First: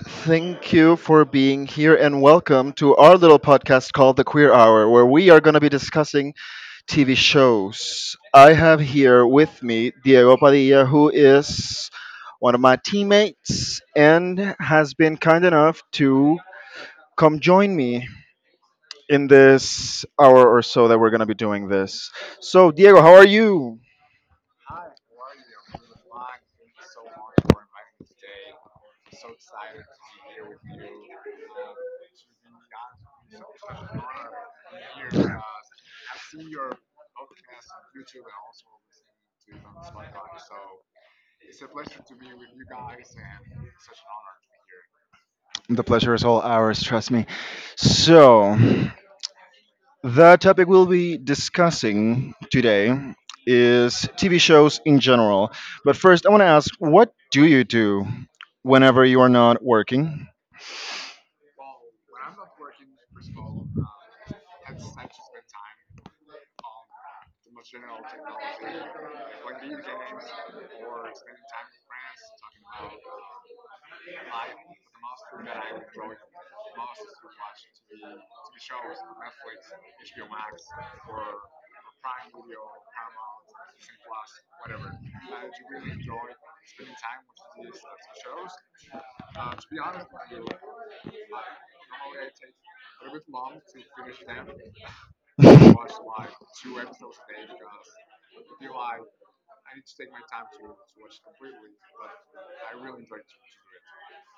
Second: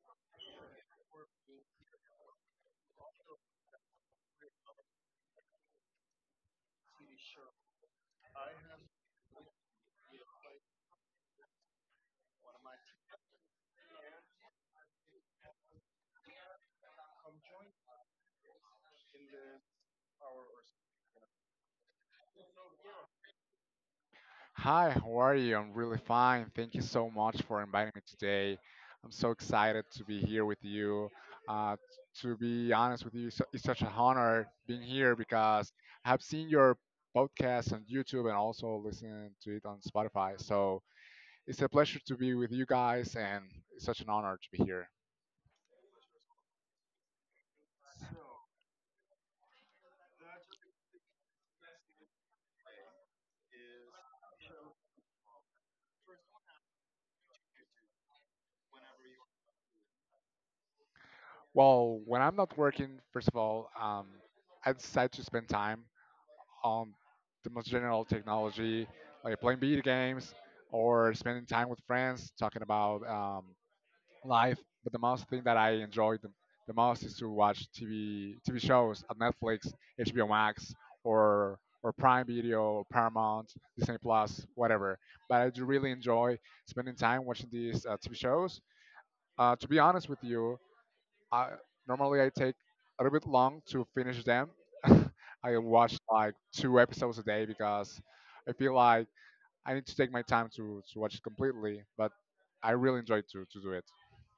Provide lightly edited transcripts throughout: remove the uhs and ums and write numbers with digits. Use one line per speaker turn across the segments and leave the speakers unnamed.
Thank you for being here, and welcome to our little podcast called The Queer Hour, where we are going to be discussing TV shows. I have here with me Diego Padilla, who is one of my teammates and has been kind enough to come join me in this hour or so that we're going to be doing this. So, Diego, how are you?
Hi, how are you? I'm really fine. Thank you so much for inviting me today. I'm so excited to be here with you. Uh, to be honest with you, it's such an honor being here because I have seen your podcast on YouTube and also listening to it on Spotify. So it's a pleasure to be with you guys, and it's such an honor to be here.
The pleasure is all ours, trust me. So, the topic we'll be discussing today is TV shows in general. But first, I want to ask, what do you do whenever you are not working?
Well, when I'm not working, first of all, I decide to spend time um, the most general technology, like playing video games or spending time with friends, talking about life. But the most thing that I enjoy the most is to watch TV shows on Netflix, HBO Max, or or Prime Video, or Paramount, Disney Plus, whatever. But I do really enjoy spending time watching these TV shows. To be honest with you, I normally I take a little bit long to finish them. I watch like two episodes a day because I feel like I need to take my time to watch it completely, but I really enjoy to do it.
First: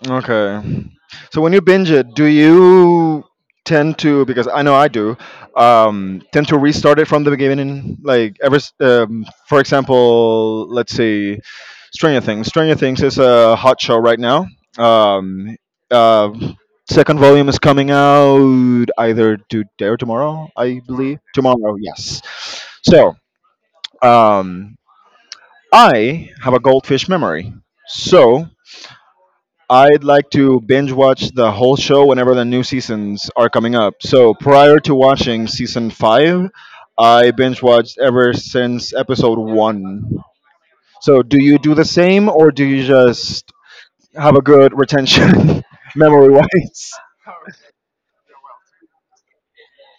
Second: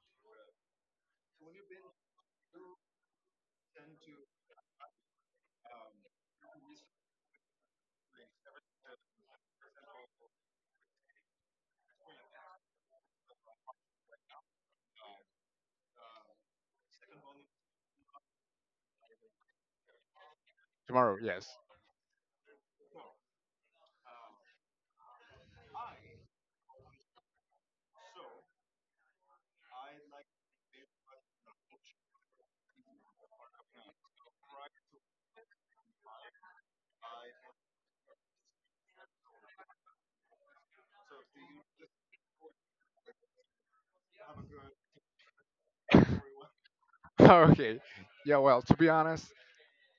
Okay. So when you binge it, do you tend to, because I know I do tend to restart it from the beginning? Like for example, let's say Stranger Things. Stranger Things is a hot show right now. Um, uh, Second volume is coming out either today or tomorrow, I
Tomorrow,
believe.
yes.
Tomorrow, yes. So um, I have a goldfish memory. So I'd like to binge watch the whole show whenever the new seasons are coming up. So prior to watching season five, I binge watched ever since episode one. So do you do the same, or do you just have a good retention memory wise?
Okay. Yeah, well, to be honest,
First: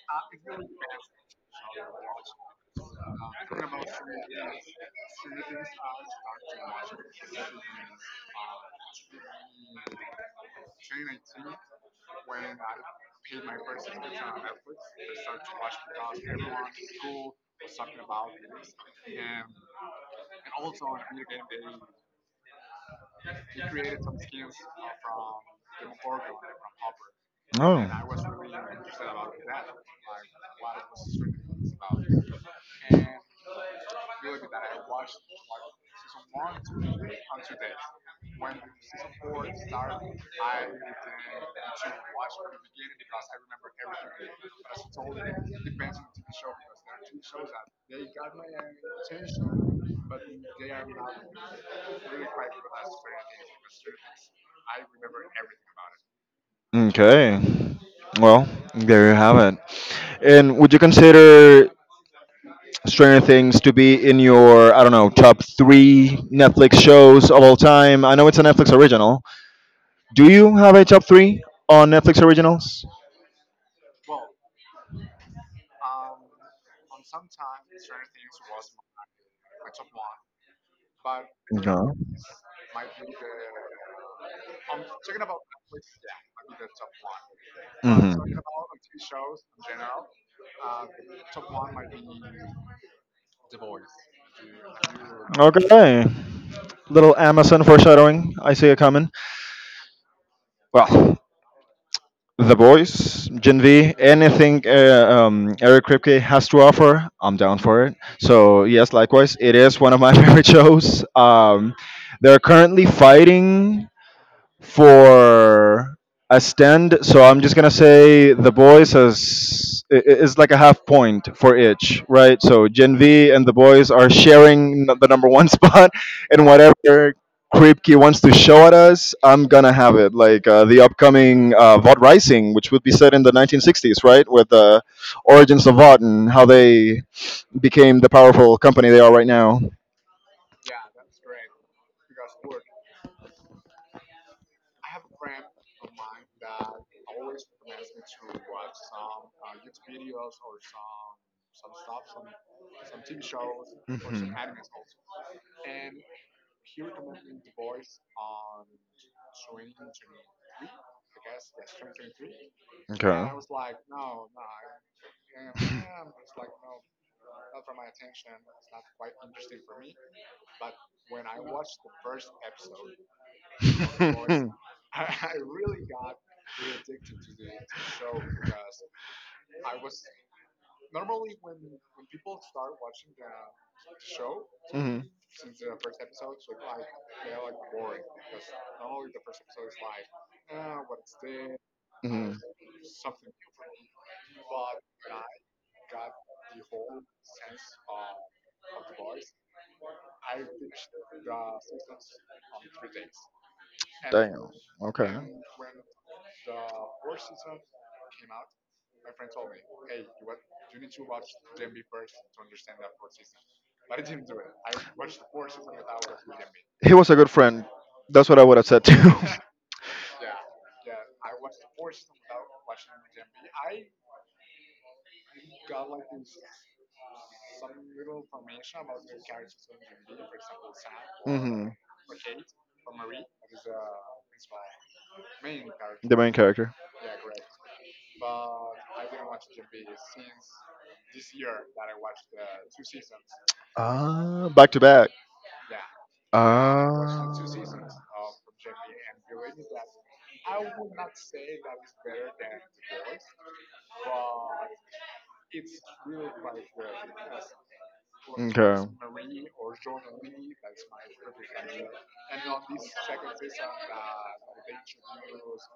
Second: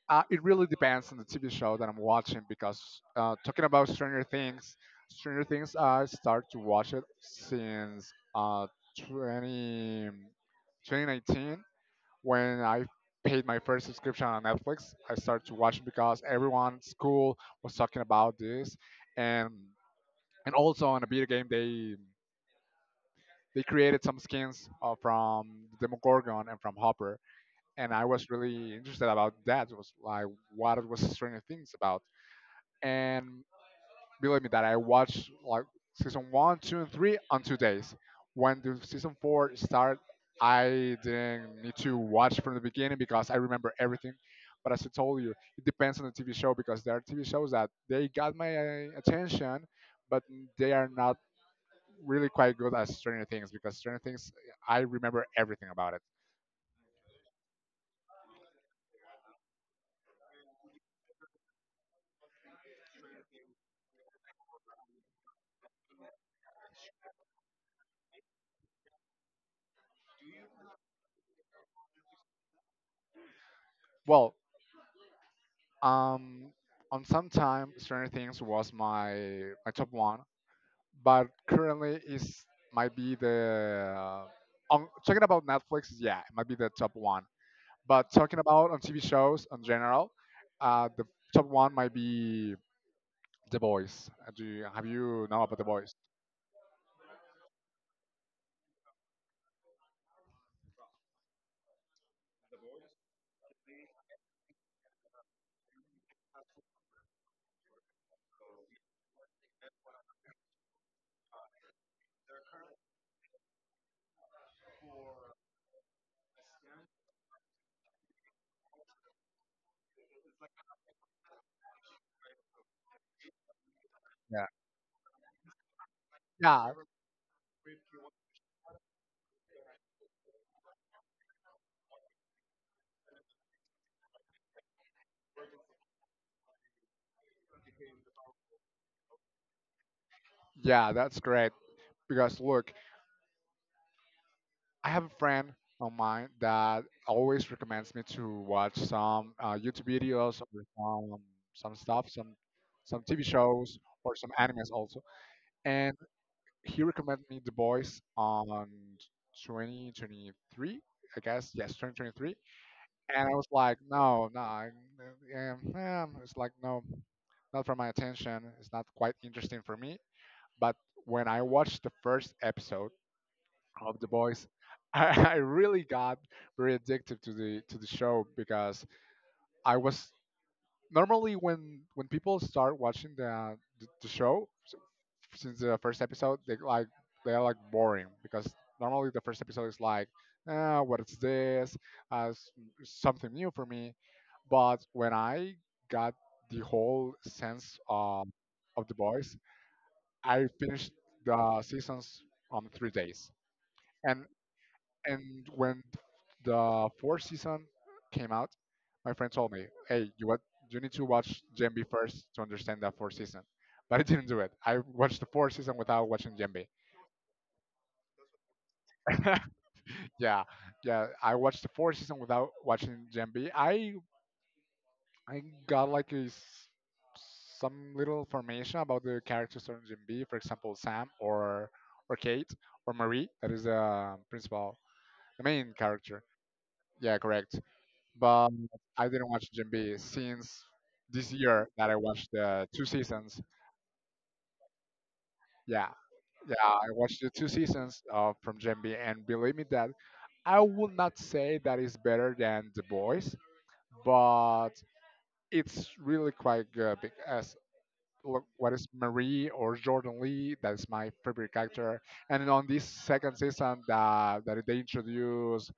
it really depends on the TV show that I'm watching because talking about Stranger Things, I start to watch it since 2019. When I paid my first subscription on Netflix, I started to watch it because everyone at school was talking about this, and and also on a video game they created some skins from Demogorgon and from Hopper, and I was really interested about that. It was like what it was Stranger Things about, and believe me that I watched like season one, two, and three on 2 days. When the season four started, I didn't need to watch from the beginning because I remember everything. But as I told you, it depends on the TV show because there are TV shows that they got my attention, but they are not really quite good as Stranger Things because Stranger Things, I remember everything about it.
Okay. Well, there you have it. And would you consider Stranger Things to be in your, I don't know, top three Netflix shows of all time? I know it's a Netflix original. Do you have a top three on Netflix originals?
Well, um, on some time, Stranger Things was my top one but
No.
currently is might be the on talking about Netflix, yeah, it might be the top one. But
Hmm.
talking about on TV shows in general, the top one might be The Boys. Have you know about The Boys?
Okay. Little Amazon foreshadowing. I see it coming. Well, The Boys, Gen V, anything Eric Kripke has to offer, I'm down for it. So, yes, likewise, it is one of my favorite shows. They're currently fighting for a stand. So I'm just gonna say the boys is like a half point for each, right? So Gen V and the boys are
Yeah,
sharing the number one spot, and
yeah,
whatever Kripke wants to show at us, I'm gonna have it. Like the upcoming Vought Rising, which would be set in the 1960s, right, with the origins of Vought and how they became the powerful company they are right now.
yeah. That's great because look, I have a friend of mine that always recommends me to watch some YouTube videos or some some stuff, some TV shows or some
Mhm.
animes also. And he recommended me The Boys on 2023, I guess. Yes, 2023. And
Okay.
I was like, no, no, it's like no, not for my attention. It's not quite interesting for me. But when I watched the first episode of The Boys, I really got very addicted to the show because I was normally when people start watching the show
Mhm,
since the first episode they are like boring because normally the first episode is like ah, what is this uh,
mhm.
s- something new for me but when I got the whole sense of the boys I finished the seasons on 3 days and
Damn. Okay.
and when the fourth season came out, my friend told me, "Hey, you what? You need to watch Gen B first to understand that fourth season." But I didn't do it. I watched the fourth season without watching Gen B.
He was a good friend. That's what I would have said too.
Yeah, yeah. I watched the fourth season without watching Gen B. I got like some little information about the characters on Gen B. For example, Sam or
Hmm.
or Kate or Marie. That is the principal, the main
The
character.
main character.
Yeah, correct. But I didn't watch Jim B since this year that I watched the two seasons.
Ah, back to back.
Yeah, yeah, I watched the
Ah.
two seasons from Jim B, and believe me that I would not say that it's better than The Boys, but it's really quite good because what is Marie or Jordan Lee. That is my favorite character. And on this second season, that they introduce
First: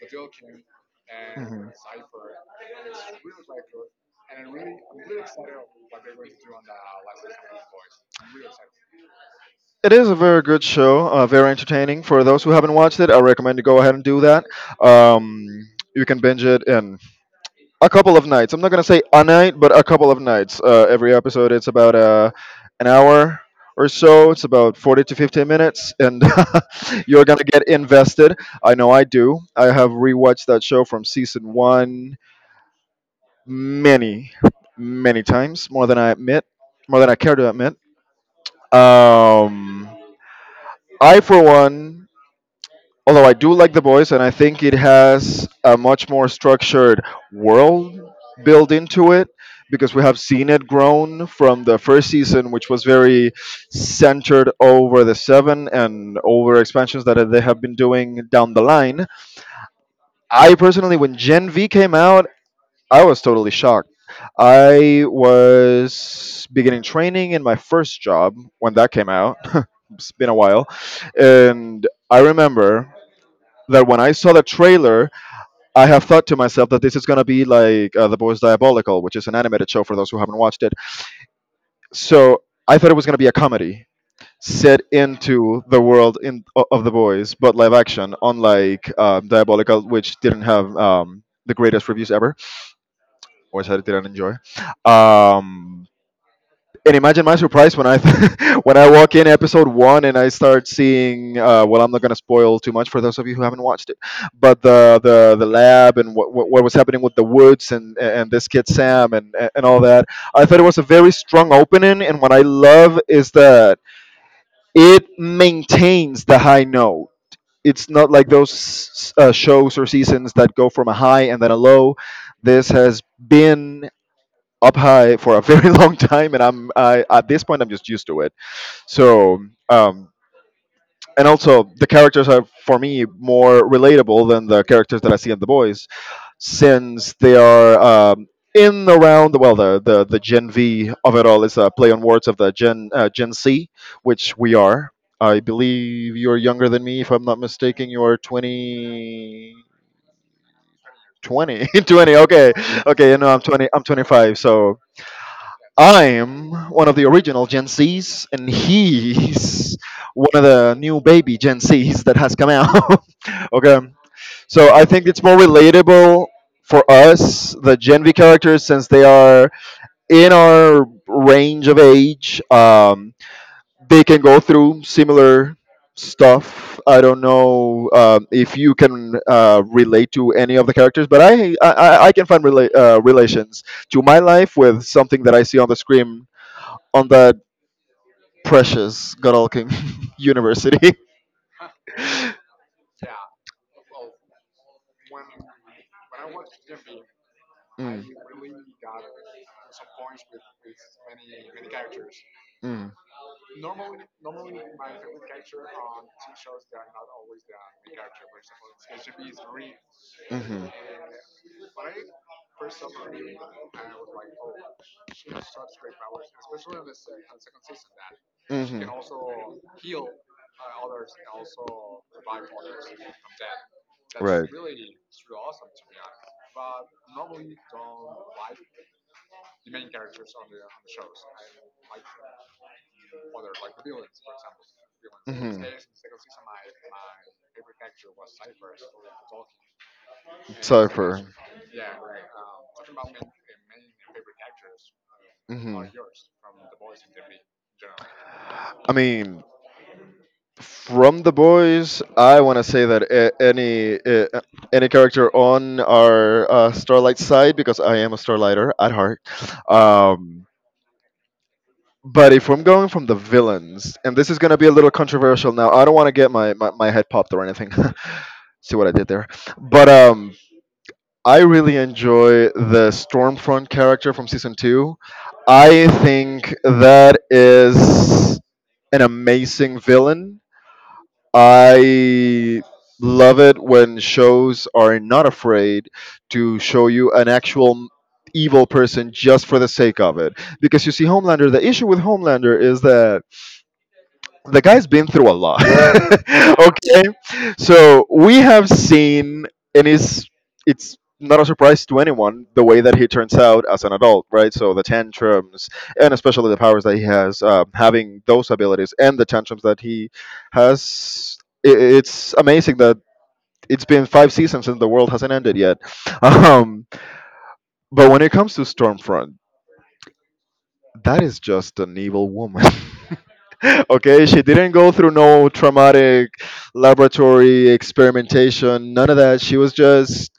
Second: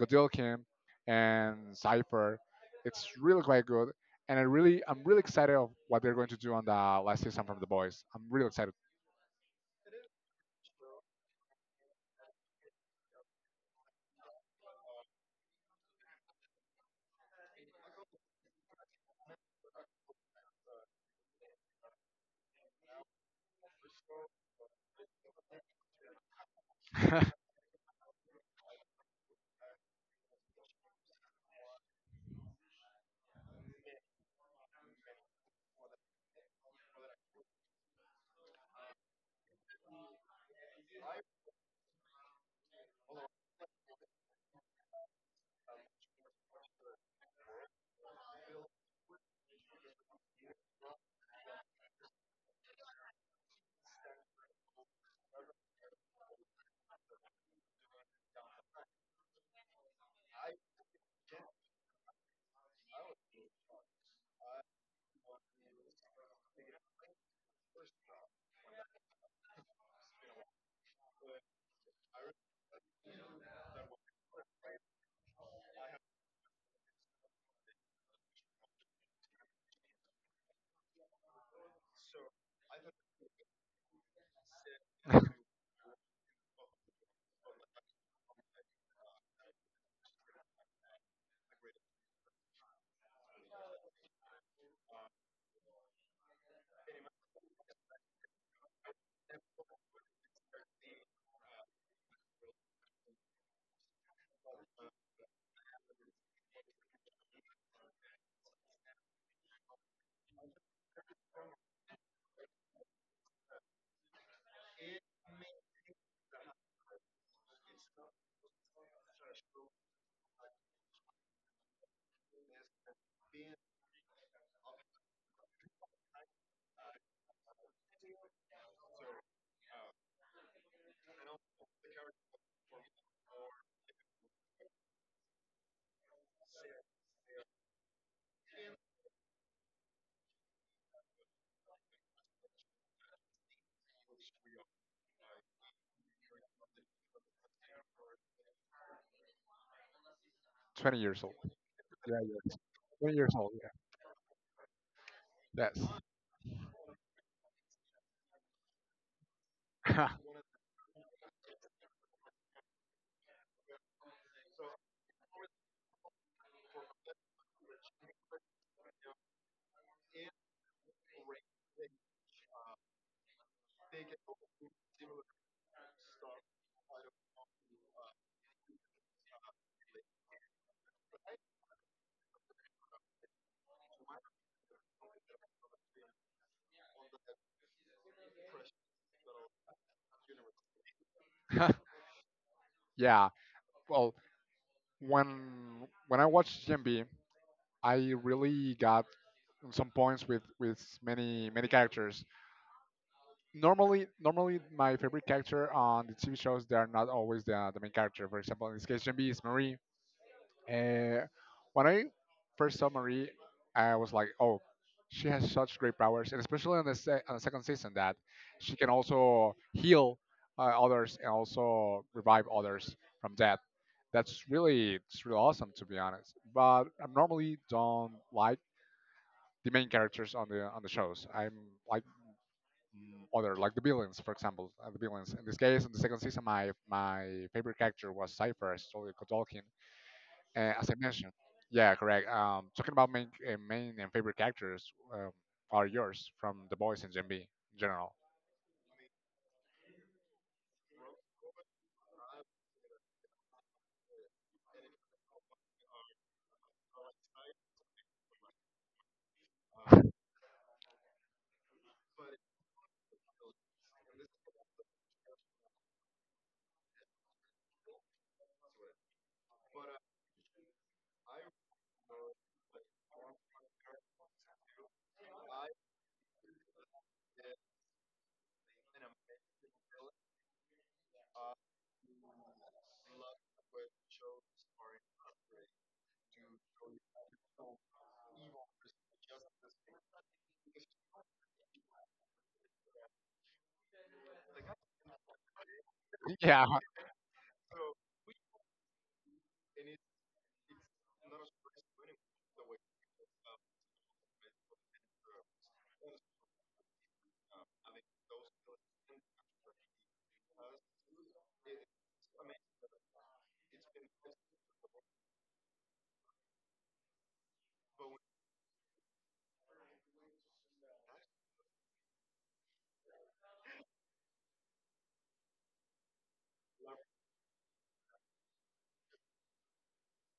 Godilkin and Cipher, it's really quite good. And I'm really excited of what they're going to do on the last season from The Boys. I'm really excited.
It is a very good show, very entertaining. For those who haven't watched it, I recommend you go ahead and do that. Um, you can binge it in a couple of nights. I'm not gonna say a night, but a couple of nights. Every episode, it's about an hour or so. It's about 40 to 15 minutes, and you're gonna get invested. I know I do. I have rewatched that show from season one many, many times, more than I admit, more than I care to admit. Um, I, for one, although I do like The Boys, and I think it has a much more structured world built into it because we have seen it grown from the first season, which was very centered over the seven and over expansions that they have been doing down the line. I personally, when Gen V came out, I was totally shocked. I was beginning training in my first job when that came out. It's been a while. And I remember that when I saw the trailer, I have thought to myself that this is going to be like The Boys Diabolical, which is an animated show for those who haven't watched it. So I thought it was going to be a comedy set into the world of The Boys, but live action, unlike Diabolical, which didn't have the greatest reviews ever, or which I didn't enjoy. Um, and imagine my surprise when I when I walk in episode one and I start seeing. Well, I'm not going to spoil too much for those of you who haven't watched it, but the lab and what was happening with the woods, and this kid Sam, and all that. I thought it was a very strong opening, and what I love is that it maintains the high note. It's not like those shows or seasons that go from a high and then a low. This has been up high for a very long time, and at this point I'm just used to it. So, um, and also the characters are for me more relatable than the characters that I see in The Boys, since they are um, in around, well, the Gen V of it all is a play on words of the Gen C, which we are. I believe you're younger than me, if I'm not mistaken. You are 20,
20 years old.
20,
Yeah,
20. Okay,
yes.
okay.
20
You know,
years
I'm
old.
20. I'm 25. So
Yeah.
I'm one of the original Gen Zs, and he's one of the new baby Gen Zs that has come out. Okay, so I think it's more relatable for us, the Gen V characters, since they are in our range of age. They can go through similar stuff. I don't know if you can relate to any of the characters, but I can find relations to my life with something that I see on the screen on that precious god King university.
Yes. Yeah. Well, when when I watched GMB, I really got in some points with many many characters.
Mm, mm,
Normally my favorite character on the TV shows they are not always the main character. For example, in this case, Gen B is Marie. Uh, when I first saw Marie, I was like, oh, she has such great powers, and especially on the second season that
mhm,
she
mhm.
can also heal others and also revive others from death. That's
Right.
really it's really awesome to be honest. But I normally don't like the main characters on the shows. I'm like other like the villains, for example, the villains. In this
Mhm.
case, in the second season, my favorite character was Cipher, Stolly Kotolkin. As I
Cypher.
mentioned, yeah, correct. Talking about main and favorite characters are
Mhm.
yours from The Boys and Gen B in general.
I mean, from the boys, I want to say that any any character on our Starlight side, because I am a Starlighter at heart. Um, but if I'm going from the villains, and this is going to be a little controversial now, I don't want to get my head popped or anything. See what I did there. But I really enjoy the Stormfront character from season two. I think that is an amazing villain. I love it when shows are not afraid to show you an actual evil person just for the sake of it. Because you see, Homelander, the issue with Homelander is that the guy's been through a lot.
Yeah,
Okay, so we have seen, and it's not a surprise to anyone the way that he turns out as an adult, right? So the tantrums, and especially the powers that he has, having those abilities and the tantrums that he has, I it's amazing that it's been five seasons and the world hasn't ended yet. Um, but when it comes to Stormfront, that is just an evil woman. Okay, she didn't go through no traumatic laboratory experimentation, none of that. She was just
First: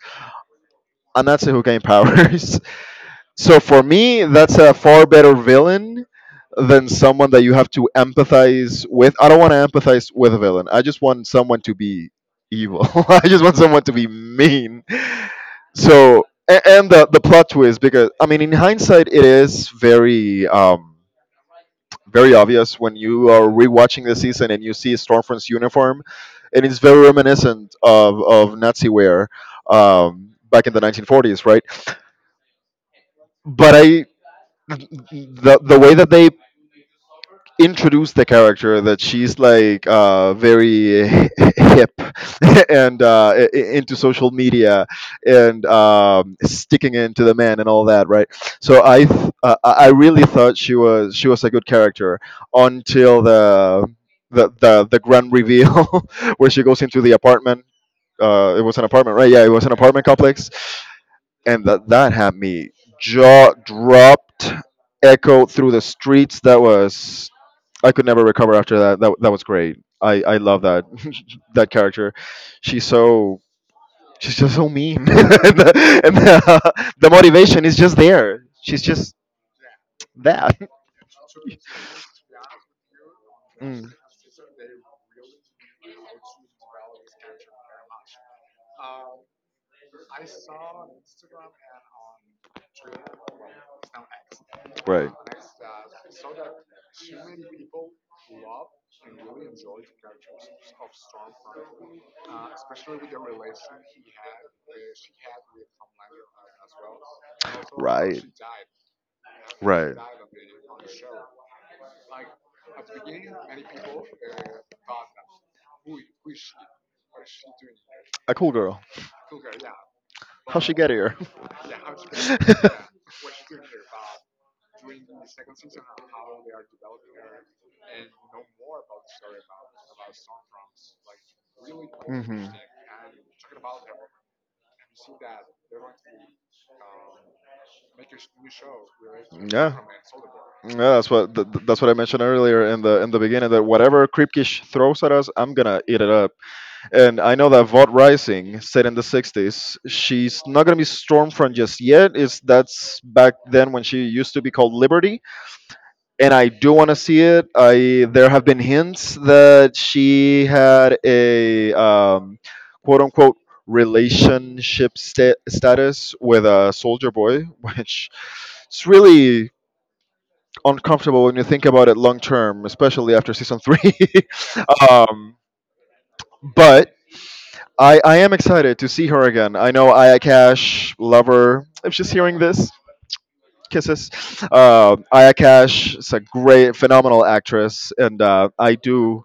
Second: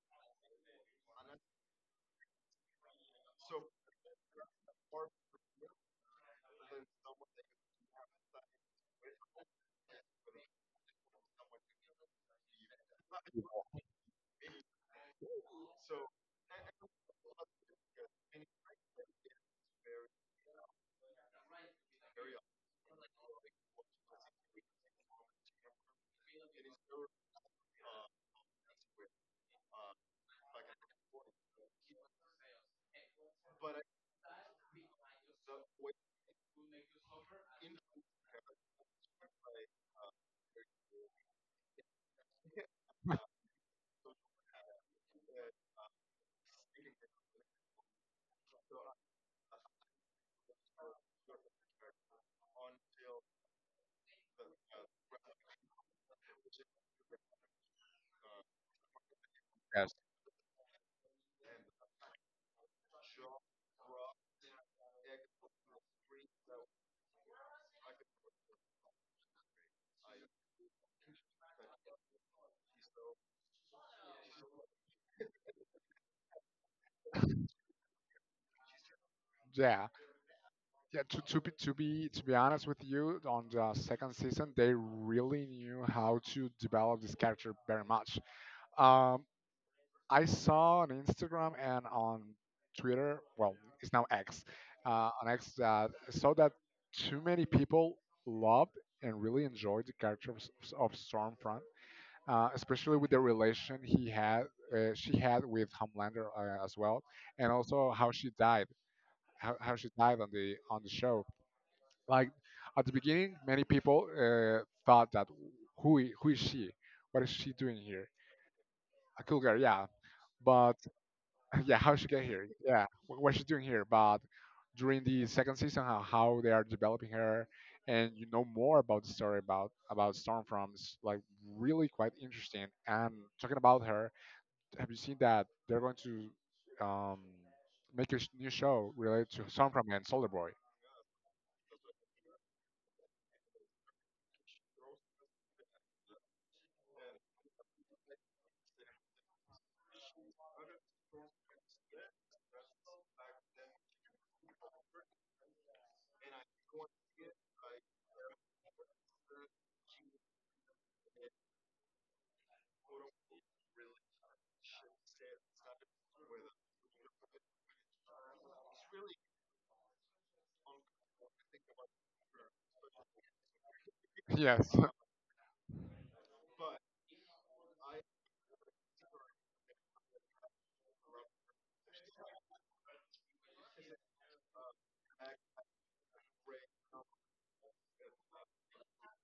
a Nazi who gained powers. So for me, that's a far better villain than someone that you have to empathize with. I don't want to empathize with a villain. I just want someone to be evil. I just want someone to be mean. So and the plot twist, because I mean, in hindsight it is very very obvious when you are rewatching the season and you see Stormfront's uniform, and it's very reminiscent of Nazi wear back in the 1940s, right? But I the way that they introduce the character, that she's like very hip and into social media and sticking into the man and all that, right? So I th- I really thought she was a good character until the grand reveal where she goes into the apartment. It was an apartment, right? Yeah, it was an
yes.
apartment complex, and that had me jaw dropped, echoed through the streets. That was I could never recover after that. That was great. I love that that character. She's so she's just so mean, and the motivation is just there. She's just
Yeah.
that.
Yeah. To be honest with you, on the
Mm.
second season, they really knew how to develop this character very much. Um, I saw on Instagram and on Twitter, well, it's now X, on X that I saw that too many people loved and really enjoyed the character of Stormfront, especially with the relation he had, she had with Homelander as well, and also how she died, how she
uh,
died on the show. Like at the beginning, many people thought that who is she? What is she doing here?
A cool girl.
A cool girl, yeah,
How she
but
get here?
yeah, how she get here? Yeah, what she's doing here? But during the second season, how they are developing her, and you know more about the story about Stormfront is like really quite
Hmm.
interesting. And talking about her, have you seen that they're going to um, make a new show related to
Yeah.
Stormfront and Soldier Boy?
Yeah, that's what that's what I mentioned earlier in the beginning, that whatever Kripkish throws at us, I'm gonna eat it up. And I know that Vought Rising, set in the 60s, she's not going to be Stormfront just yet. That's back then when she used to be called Liberty. And I do want to see it. I There have been hints that she had a quote unquote relationship status with a soldier boy, which is really uncomfortable when you think about it long term, especially after season three.
Yes,
um, but I am excited to see her again. I know Ayakash, love her. If she's hearing this, kisses. Ayakash is a great, phenomenal actress, and I do.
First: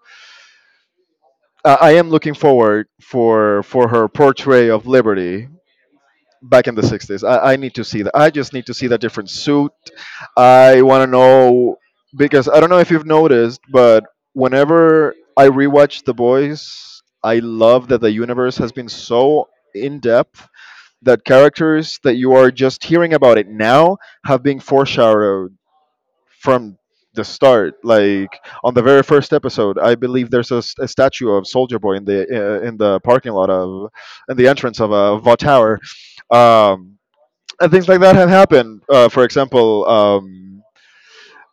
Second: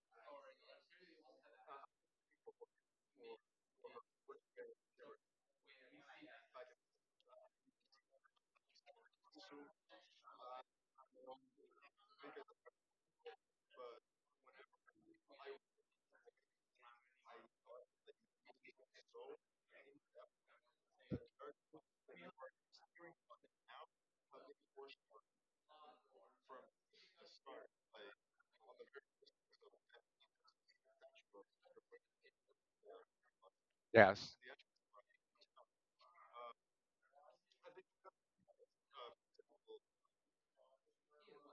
I am looking forward for her portrayal of Liberty back in the '60s. I need to see that. I just need to see that different suit. I want to know because I don't know if you've noticed, but whenever I rewatch The Boys, I love that the universe has been so in depth that characters that you are just hearing about it now have been foreshadowed from the start. Like on the very first episode, I believe there's a, a statue of Soldier Boy in the in the parking lot of
yes,
in the entrance of a Va Tower. um, and things like that have happened, for example.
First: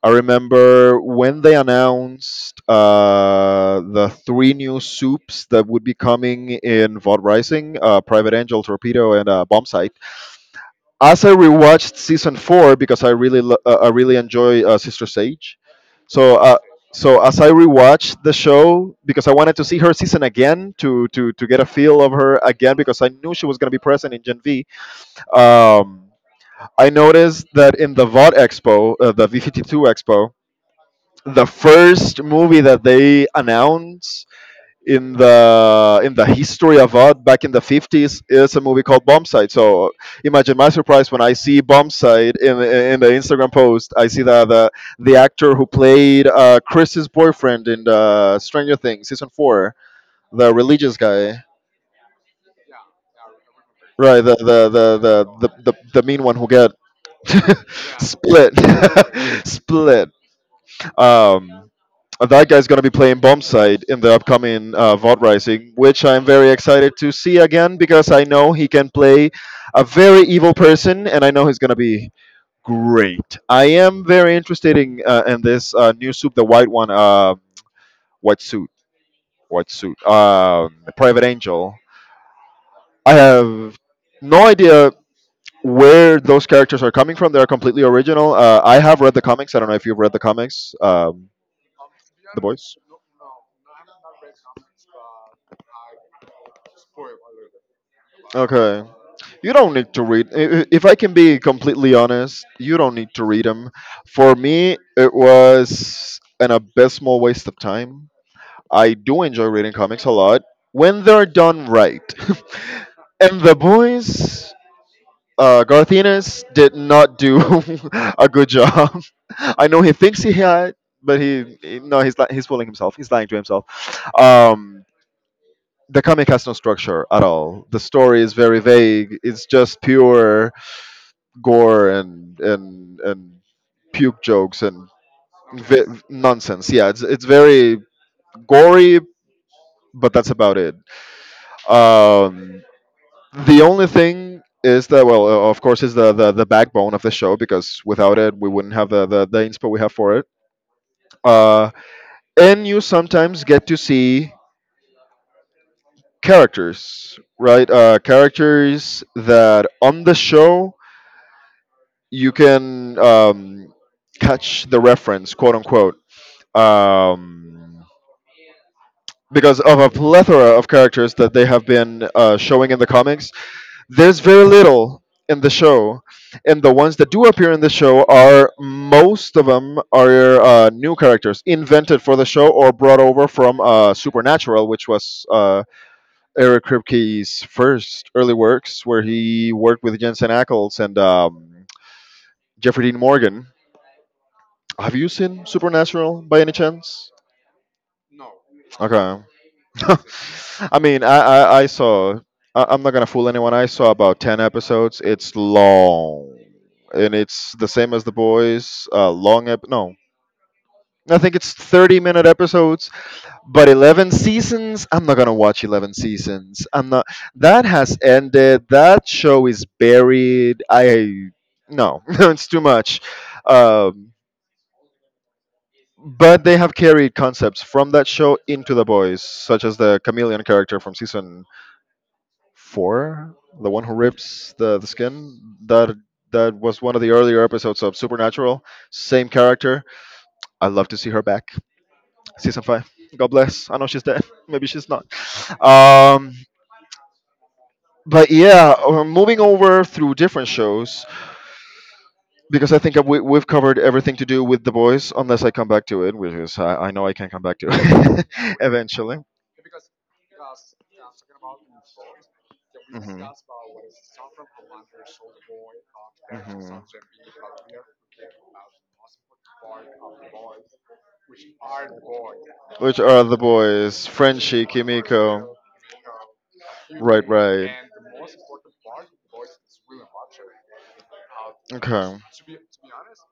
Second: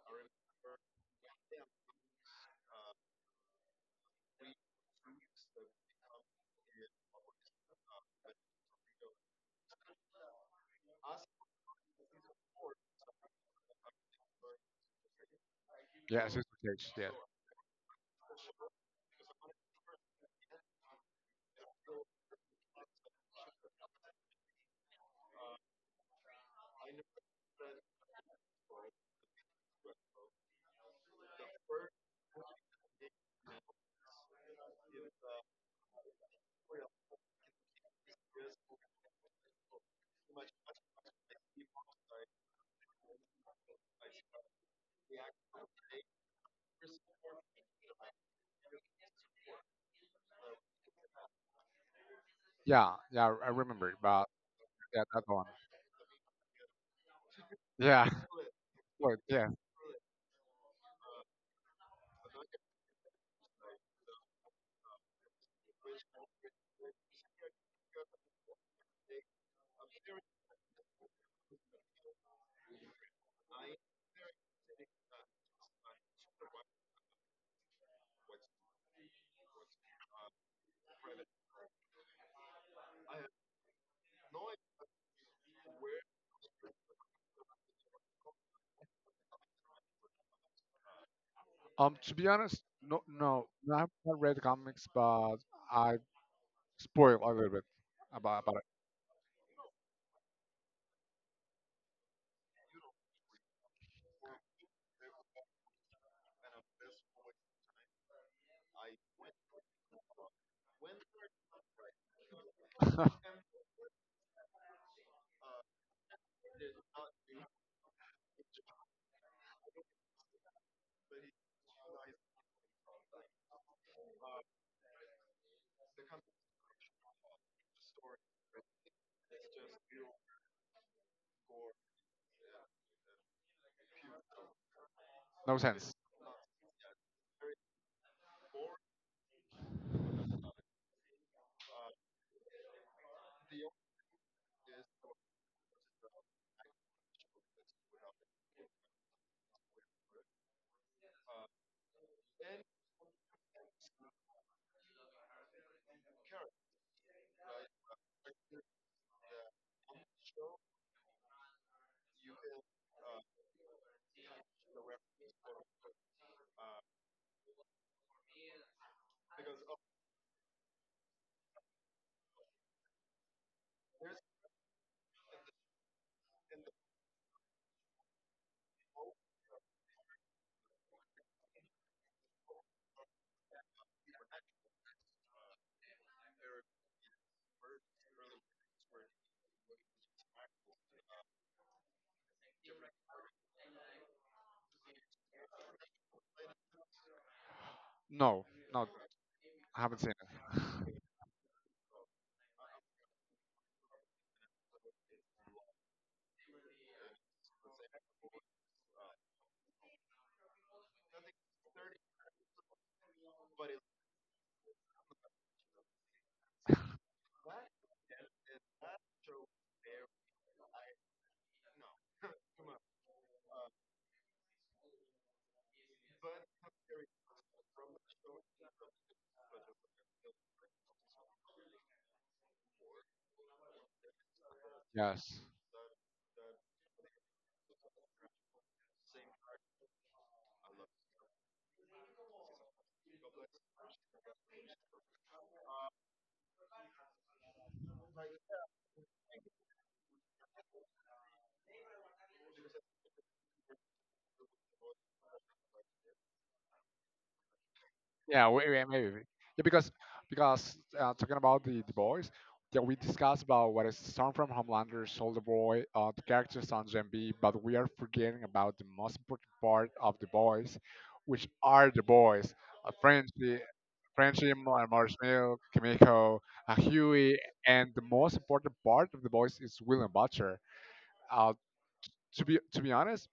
I remember when they announced the three new soups that would be coming in Vod Rising, Private Angel, Torpedo, and Bombsight, as I rewatched season four because I really I really enjoy Sister Sage.
yes,
so
it's
uh,
the case. Yeah,
so as I rewatched the show because I wanted to see her season again to to get a feel of her again because I knew she was going to be present in Gen V. Um, I noticed that in the VOD Expo, the V52 Expo, the first movie that they announced in the history of art back in the 50s is a movie called Bombside. So imagine my surprise when I see Bombside in the Instagram post. I see that the actor who played Chris's boyfriend in the Stranger Things season four, the religious guy,
yeah, yeah. I remember it,
right?
but
The the the
yeah, that
the
one.
the, the, the mean one who get
Yeah,
split,
look, yeah.
split. Um, and that guy's going to be playing Bombside in the upcoming VOD Rising, which I'm very excited to see again because I know he can play a very evil person and I know he's going to be great. I am very interested in this new soup, the white one, white suit, white suit, Private Angel. I have no idea where those characters are coming from. They're completely original. I have read the comics. I don't know if you've read the comics,
To be
The
honest,
Boys.
no, no, no, I've not read the comics, but I spoiled a little bit about
Okay. You don't need to read. If I can be completely honest, you don't need to read them. For me, it was an abysmal waste of time. I do enjoy reading comics a lot when they're done right.
it.
And the boys, Garth Ennis did not do a good job. I know he thinks he had, but no, he's fooling himself. He's lying to himself. Um, the comic has no structure at all. The story is very vague. It's just pure gore and puke jokes and
No sense.
nonsense. Yeah, it's very gory, but that's about it. Um, the only thing is that, well, of course, is the, the backbone of the show because without it, we wouldn't have the inspo we have for it. Uh, and you sometimes get to see characters, right? Characters that on the show you can catch the reference, quote unquote, um, because of a plethora of characters that they have been showing in the comics. There's very little in the show, and the ones that do appear in the show are most of them are new characters invented for the show or brought over from Supernatural, which was Eric Kripke's first early works, where he worked with Jensen Ackles and Jeffrey Dean Morgan. Have you seen Supernatural by any chance?
No, no,
Okay.
I haven't seen
I
it.
mean, I saw, I, I'm not going to fool anyone. I saw about 10 episodes. It's long. And it's the same as The Boys. No. I think it's 30-minute episodes, but 11 seasons? I'm not going to watch 11 seasons. I'm not. That has ended. That show is buried. I. No, it's too much. Um, but they have carried concepts from that show into The Boys, such as the chameleon character from season four, the one who rips the skin.
Yes.
That was one of the earlier episodes of Supernatural. Same character. I'd love to see her back. Season five. God bless. I know she's dead. Maybe she's not. Um, but yeah, moving over through different shows because I think we've covered everything to do with The Boys, unless I come back to it, which is I know I can come back to it
Yeah, we, yeah, maybe.
eventually.
Yeah, because talking about the boys, yeah, we
Hmm.
discussed about what is Storm from Homelander, Soldier Boy, the characters on Gen
Hmm.
B, but we are forgetting about the most important part of the boys, which are the boys, uh,
Which are the
Frenchie,
boys? Frenchie, Kimiko.
Marshmallow, Kimiko,
Right,
Huey,
right.
and the most important part of the boys is William Butcher. Uh,
Okay.
to be honest,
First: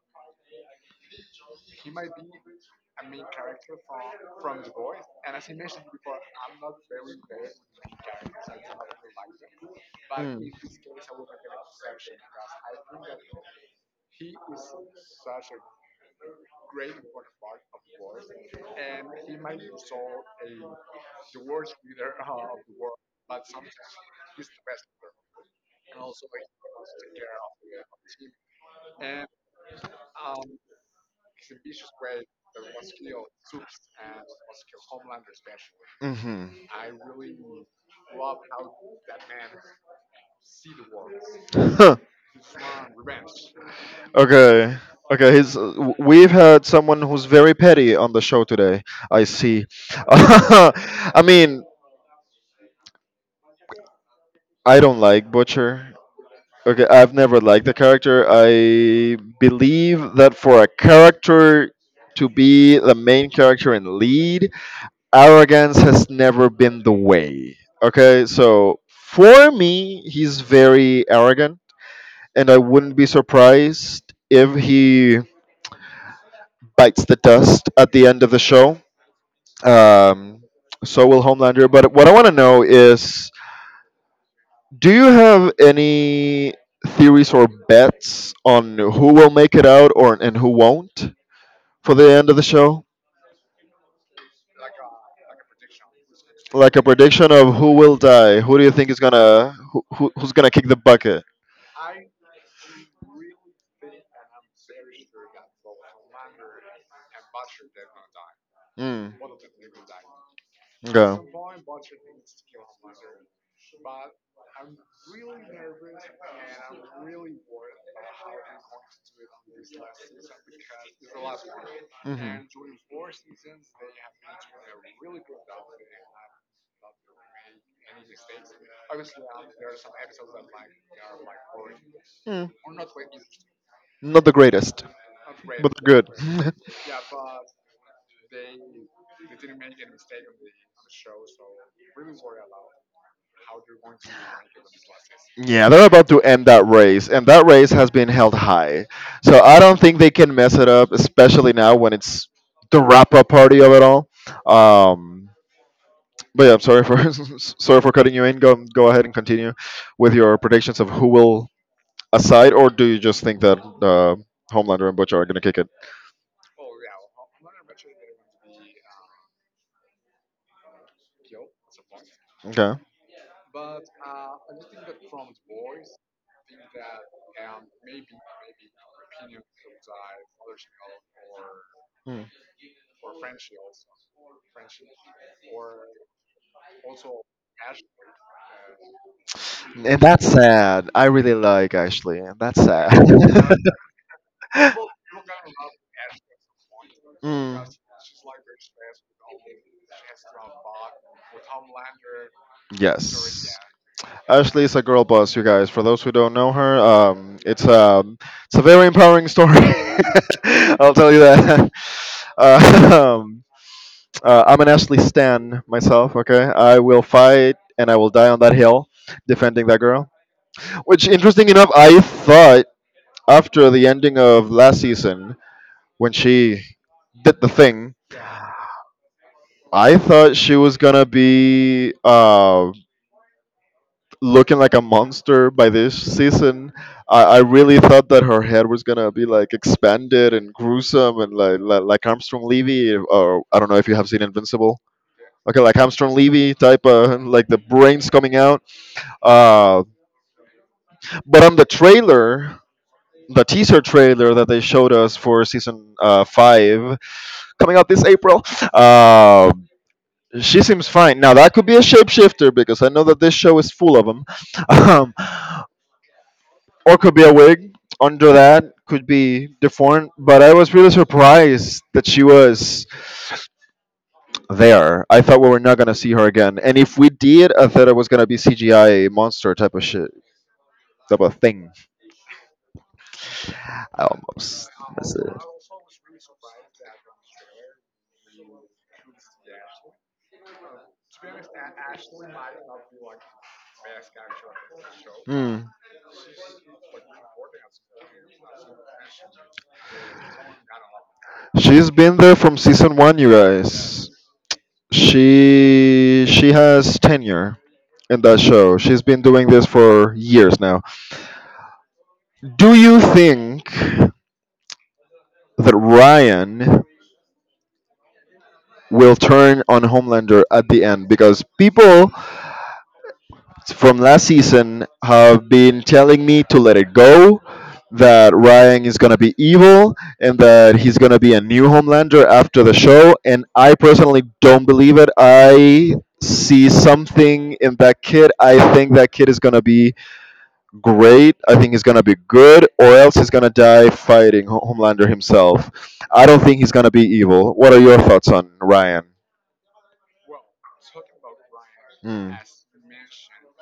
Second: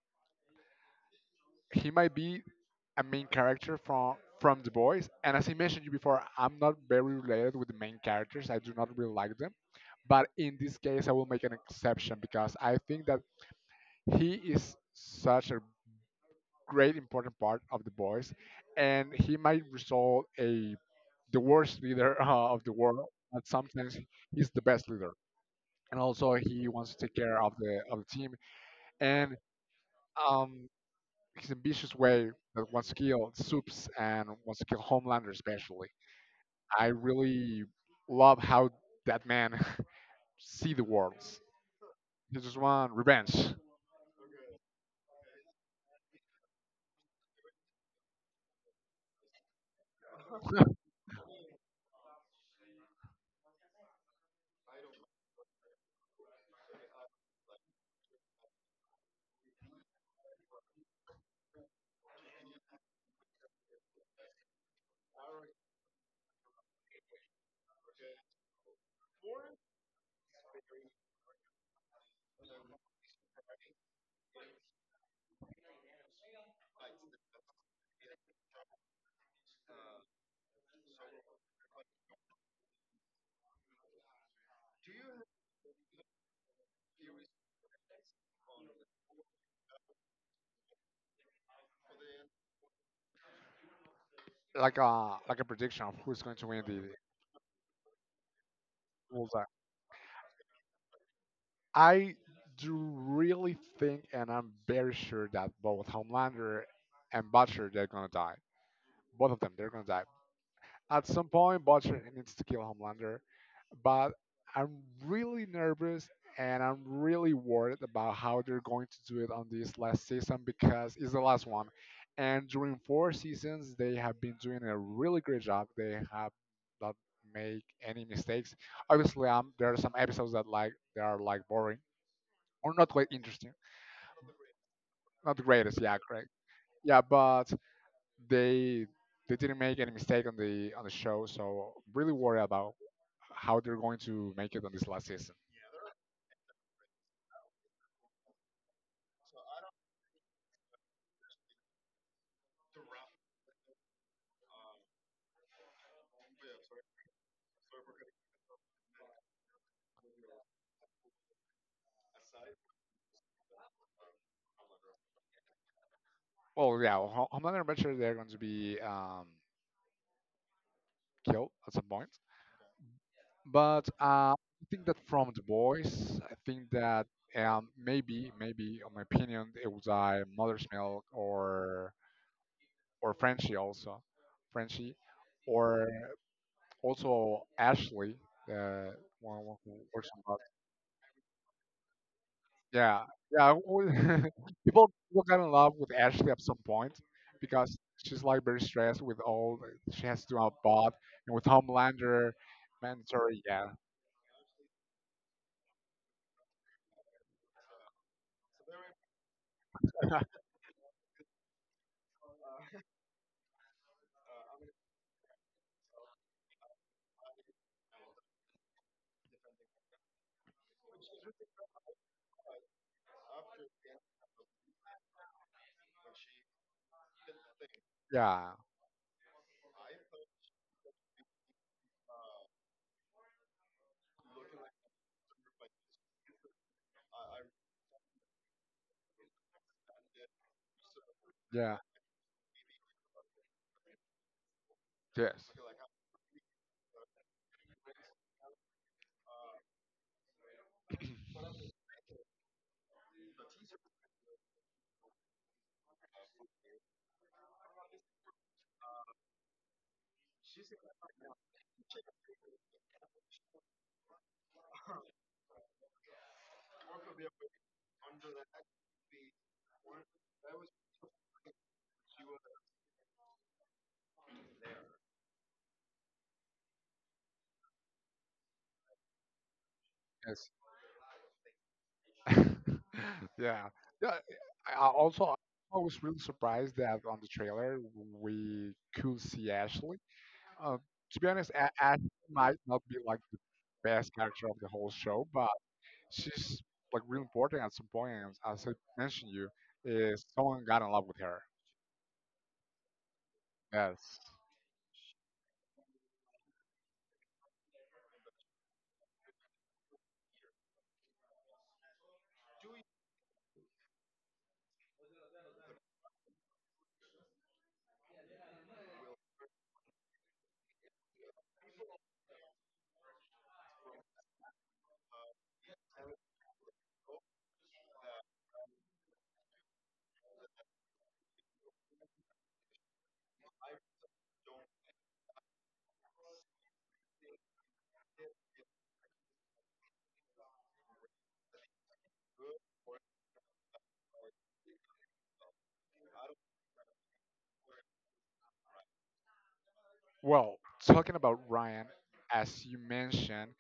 he might be a main character from The Boys. And as I mentioned you before, I'm not very related with the main characters. I do not really like them. But in this case, I will make an exception because I think that he is such a great important part of The Boys, and he might result a the worst leader of the world, but sometimes he's the best leader. And also, he wants to take care of the team. And um, his ambitious way that wants to kill Supes and wants to kill Homelander especially.
Hmm.
I really love how that man see the worlds. He just want revenge.
Okay. Okay. He's, we've had someone who's very petty on the show today. I see. I mean, I don't like Butcher. Okay, I've never liked the character. I believe that for a character to be the main character and lead, arrogance has never been the way. Okay, so for me, he's very arrogant, and I wouldn't be surprised if he bites the dust at the end of the show. Um, so will Homelander. But what I want to know is, do you have any theories or bets on who will make it out or and who won't for the end of the show?
Like a prediction of who's going to win
Like
the
a prediction of who will die? Who do you think is
bullseye?
gonna who's gonna kick the bucket?
I do really think, and I'm very sure that both Homelander and Butcher they're gonna die.
Mm.
Both of them, they're gonna die. At
Okay.
some point Butcher needs to kill Homelander, but I'm really nervous and I'm really worried about how they're going to do it on this last season because it's the last one. And during four seasons, they have been doing a really great job. They have not made any mistakes. Obviously, there are some episodes that like they are like boring
Mhm.
or not quite interesting,
Not the greatest,
not the
but
greatest. Yeah,
good.
correct. Yeah, but they they didn't make any mistake on the show, so really worried about how they're going to make it on this last season.
Yeah, they're about to end that race, and that race has been held high. So I don't think they can mess it up, especially now when it's the wrap up party of it all. Um, but yeah, I'm sorry for sorry for cutting you in. Go go ahead and continue with your predictions of who will aside, or do you just think that Homelander and Butcher are gonna kick it?
Well, yeah, Homelander and Butcher they're going to be killed at some point.
Okay.
But I think that from the boys, I think that maybe, maybe, on my opinion, it was Mother's Milk or
Hmm.
Frenchie also, Frenchie, or also Ashley, the one who
And
works
that's
on.
sad. I really like Ashley. And that's sad.
Yeah, yeah. People got in love with Ashley at some point
Mm.
because she's like very stressed with all that she has to do about and with Homelander, mandatory.
Yes.
Yeah,
Ashley is a girl boss, you guys. For those who don't know her, it's a very empowering story. I'll tell you that. Uh, um, I'm an Ashley Stan myself. Okay, I will fight and I will die on that hill defending that girl. Which, interesting enough, I thought after the ending of last season when she did the thing,
yeah,
I thought she was gonna be looking like a monster by this season. I really thought that her head was gonna be like expanded and gruesome and
yeah.
like Armstrong Levy, or I don't know if you have seen Invincible.
Yes,
Okay, like Armstrong Levy type of like the brains coming out. Uh, but on the trailer, the teaser trailer that they showed us for season five coming out this April. Uh, she seems fine. Now that could be a shapeshifter because I know that this show is full of them. Or could be a wig under. That could be different, but I was really surprised that she was there. I thought we were not going to see her again, and if we did, I thought it was going to be CGI monster type of shit,
yes.
type of thing.
yeah,
I
yeah.
almost
I
missed it.
also, I was really surprised that on the trailer we could see Ashley. Uh, to be honest, Ashley might not be like the best character of the whole show, but
Mm.
she's like really important at some point. And as I mentioned, you is someone got in love with her.
She's been there from season one, you guys.
Yes.
She has tenure in that show. She's been doing this for years now. Do you think that Ryan will turn on Homelander at the end? Because people from last season have been telling me to let it go, that Ryan is gonna be evil and that he's gonna be a new Homelander after the show, and I personally don't believe it. I see something in that kid. I think that kid is gonna be great. I think he's gonna be good, or else he's gonna die fighting Homelander himself. I don't think he's gonna be evil. What are your thoughts on Ryan?
Well, talking about Ryan,
Mm.
as you mentioned,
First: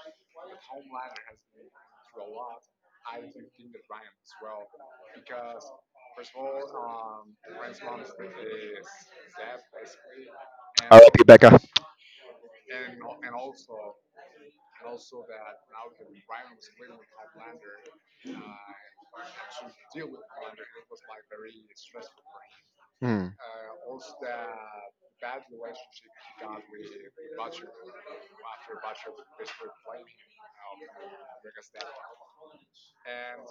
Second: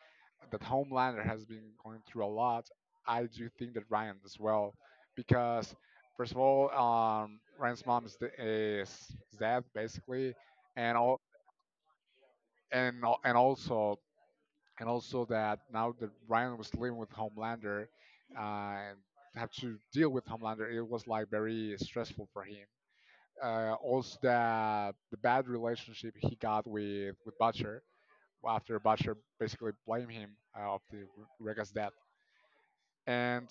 that Homelander has been going through a lot. I do think that Ryan as well, because first of all, Ryan's mom is, is dead basically, and all,
R.I.P. Becca.
and also, and also that now that Ryan was living with Homelander and had to deal with Homelander, it was like very stressful for him.
Mm.
Also, the bad relationship he got with Butcher after Butcher basically blamed him of the Rega's death. And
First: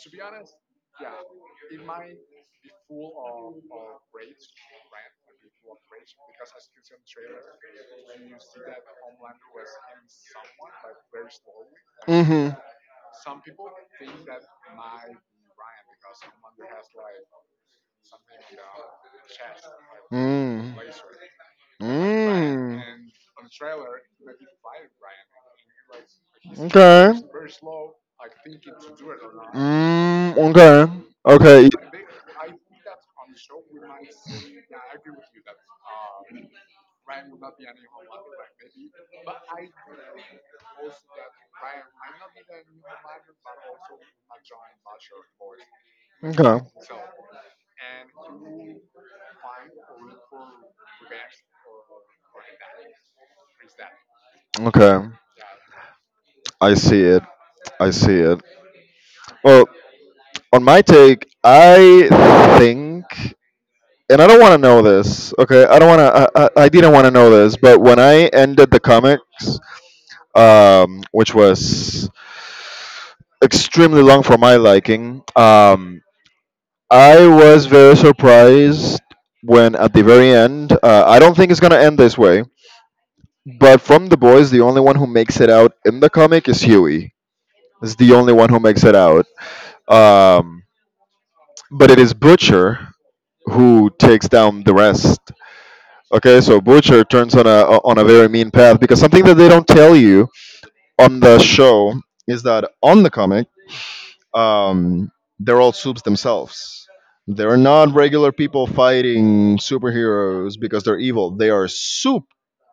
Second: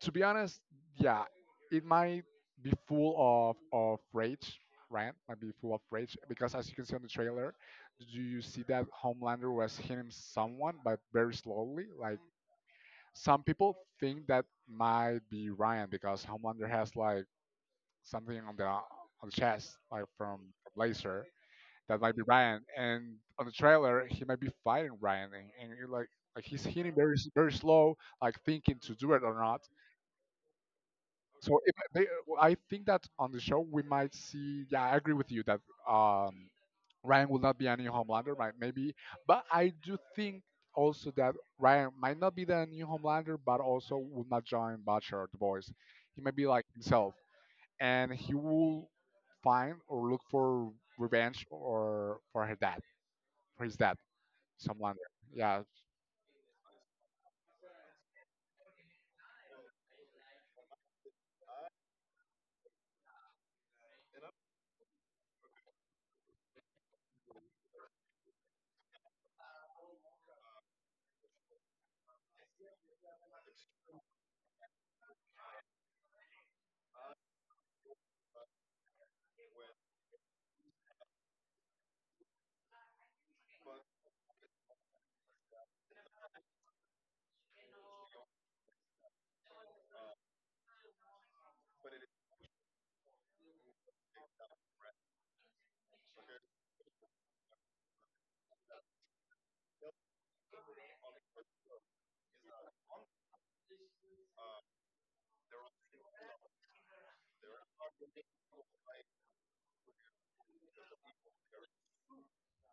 to be honest, yeah, it might be full of rage. Ryan might be full of rage because, as you can see on the trailer, do you see that Homelander was hitting someone, but very slowly, like
Mm-hmm.
some people think that might be Ryan because Homelander has like something on the chest, like from
Mm.
Laser. That might be Ryan.
Mm.
And on the trailer, he might be fighting Ryan, and, you're like he's hitting
Okay.
very slow, like thinking to do it or not,
Mm,
so
okay.
I think that on the show we might see. Yeah, I
Okay.
agree with you that um, Ryan will not be any Homelander, right? Maybe, but I do think also that Ryan might not be the new Homelander, but also will not join Butcher or the boys. He might
Okay.
be like himself, and he will find or look for revenge or for her dad, for his dad,
Okay.
Homelander. Yeah,
I see it. I see it. Well, on my take, I think, and I don't want to know this. Okay, I don't want to. I didn't want to know this, but when I ended the comics, which was extremely long for my liking, I was very surprised when at the very end. I don't think it's gonna end this way. But from the boys, the only one who makes it out in the comic is Huey. Is the only one who makes it out. Um, but it is Butcher who takes down the rest. Okay, so Butcher turns on a very mean path because something that they don't tell you on the show is that on the comic, um, they're all soups themselves. They're not regular people fighting superheroes because they're evil. They are soup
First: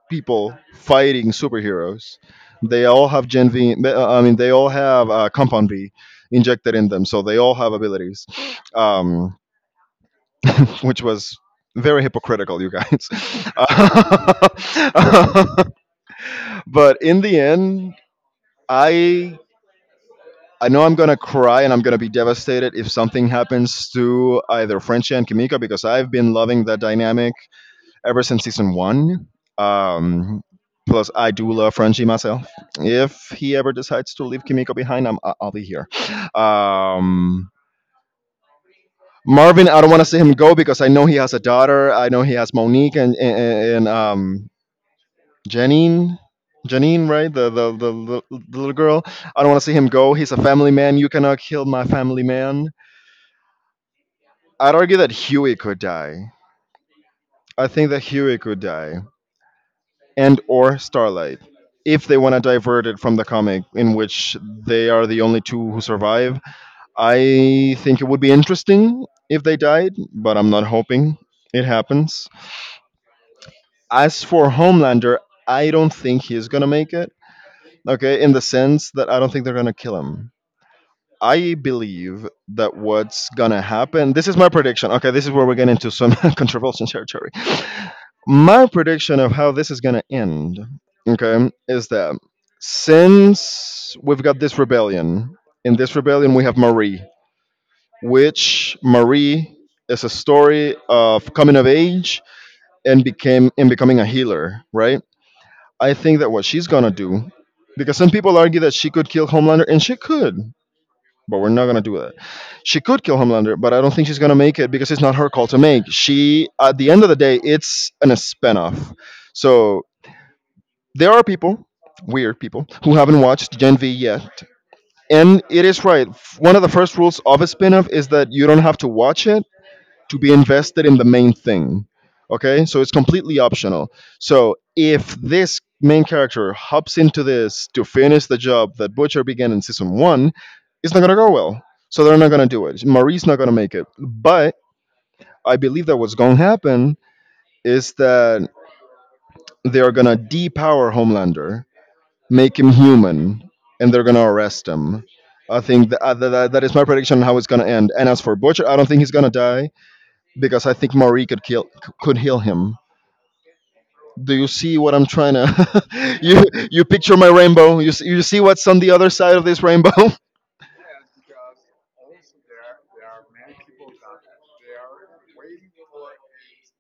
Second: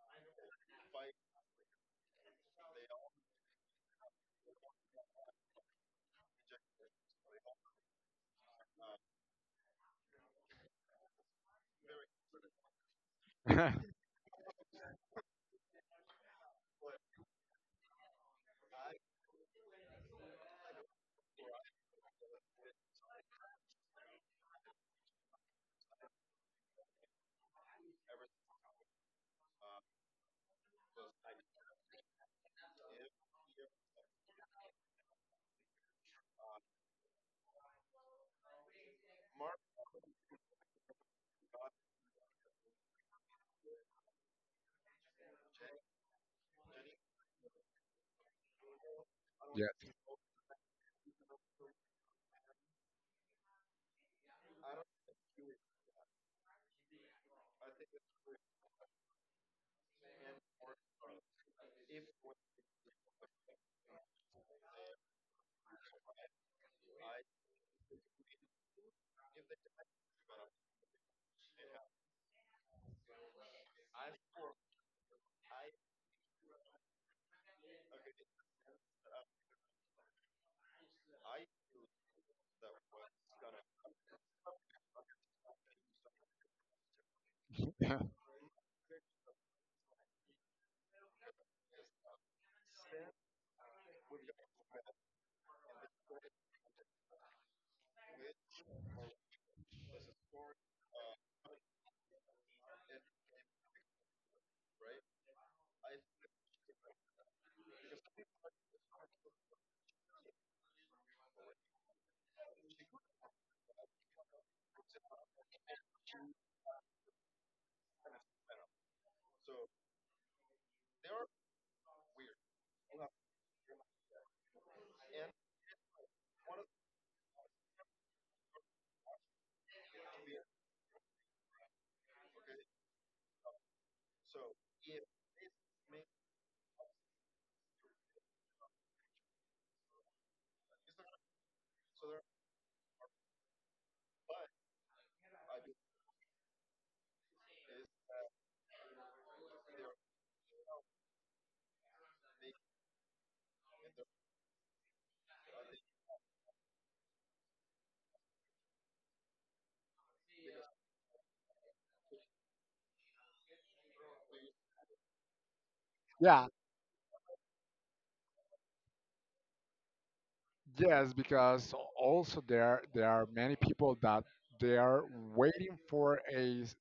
people fighting superheroes. They all have Gen V. I mean, they all have Compound V injected in them, so they all have abilities, um, which was very hypocritical, you guys. But in the end, I I know I'm gonna cry and I'm gonna be devastated if something happens to either Frenchie and Kimiko because I've been loving that dynamic ever since season one. Um, Plus, I do love Frenchie myself. If he ever decides to leave Kimiko behind, I'll be here. Um, Marvin, I don't want to see him go because I know he has a daughter. I know he has Monique and Janine. Janine, right? The little girl. I don't want to see him go. He's a family man. You cannot kill my family man. I'd argue that Huey could die. I think that Huey could die, and or Starlight, if they want to divert it from the comic, in which they are the only two who survive. I think it would be interesting if they died, but I'm not hoping it happens. As for Homelander, I don't think he's gonna make it. Okay, in the sense that I don't think they're gonna kill him. I believe that what's gonna happen. This is my prediction. Okay, this is where we get into some controversial territory.
yeah,
My prediction of how this is going to end, okay, is that since we've got this rebellion, in this rebellion we have Marie, which Marie is a story of coming of age and became and becoming a healer, right? I think that what she's going to do because some people argue that she could kill Homelander and she could, but we're not going to do that. She could kill Homelander, but I don't think she's going to make it because it's not her call to make. She at the end of the day, it's an a spinoff. So there are people, weird people, who haven't watched Gen V yet. And it is right. One of the first rules of a spin off is that you don't have to watch it to be invested in the main thing. Okay? So it's completely optional. So if this main character hops into this to finish the job that Butcher began in season one, it's not going to go well. So they're not going to do it. Marie's not going to make it. But I believe that what's going to happen is that they are going to depower Homelander, make him human, and they're gonna arrest him. I think that, that is my prediction on how it's gonna end. And as for Butcher, I don't think he's gonna die because I think Marie could kill could heal him. Do you see what I'm trying to?
yeah.
You picture my rainbow. You see what's on the other side of this rainbow?
Yes, because also there are many people that they are waiting for a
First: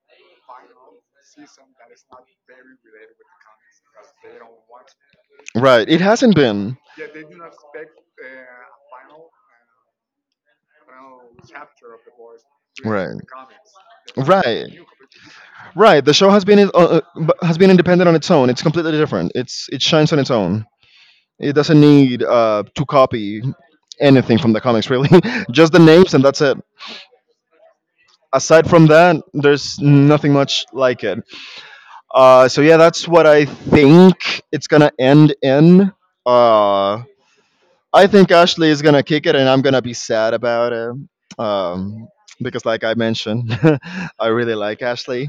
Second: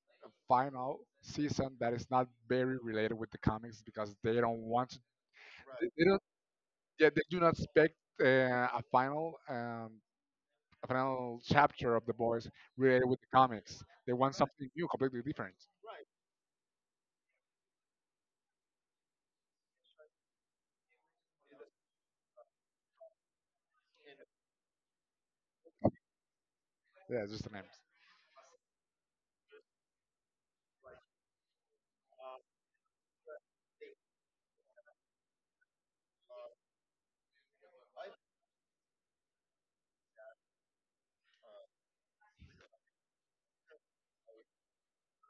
final season that is not very related with the comics because they don't want to.
Right.
They,
It
they don't.
hasn't been.
Yeah, they do not expect uh, a final um, a final chapter of the boys related
Right.
with the comics. They want something
Right.
new, completely different.
Right. The show has been has been independent on its own. It's completely different. It shines on its own. It doesn't need to copy anything from the comics, really. Just the names, and that's it.
Yeah, just the names.
Aside from that, there's nothing much like it. So yeah, that's what I think it's gonna end in. Uh, I think Ashley is gonna kick it, and I'm gonna be sad about it. Um, because, like I mentioned, I really like Ashley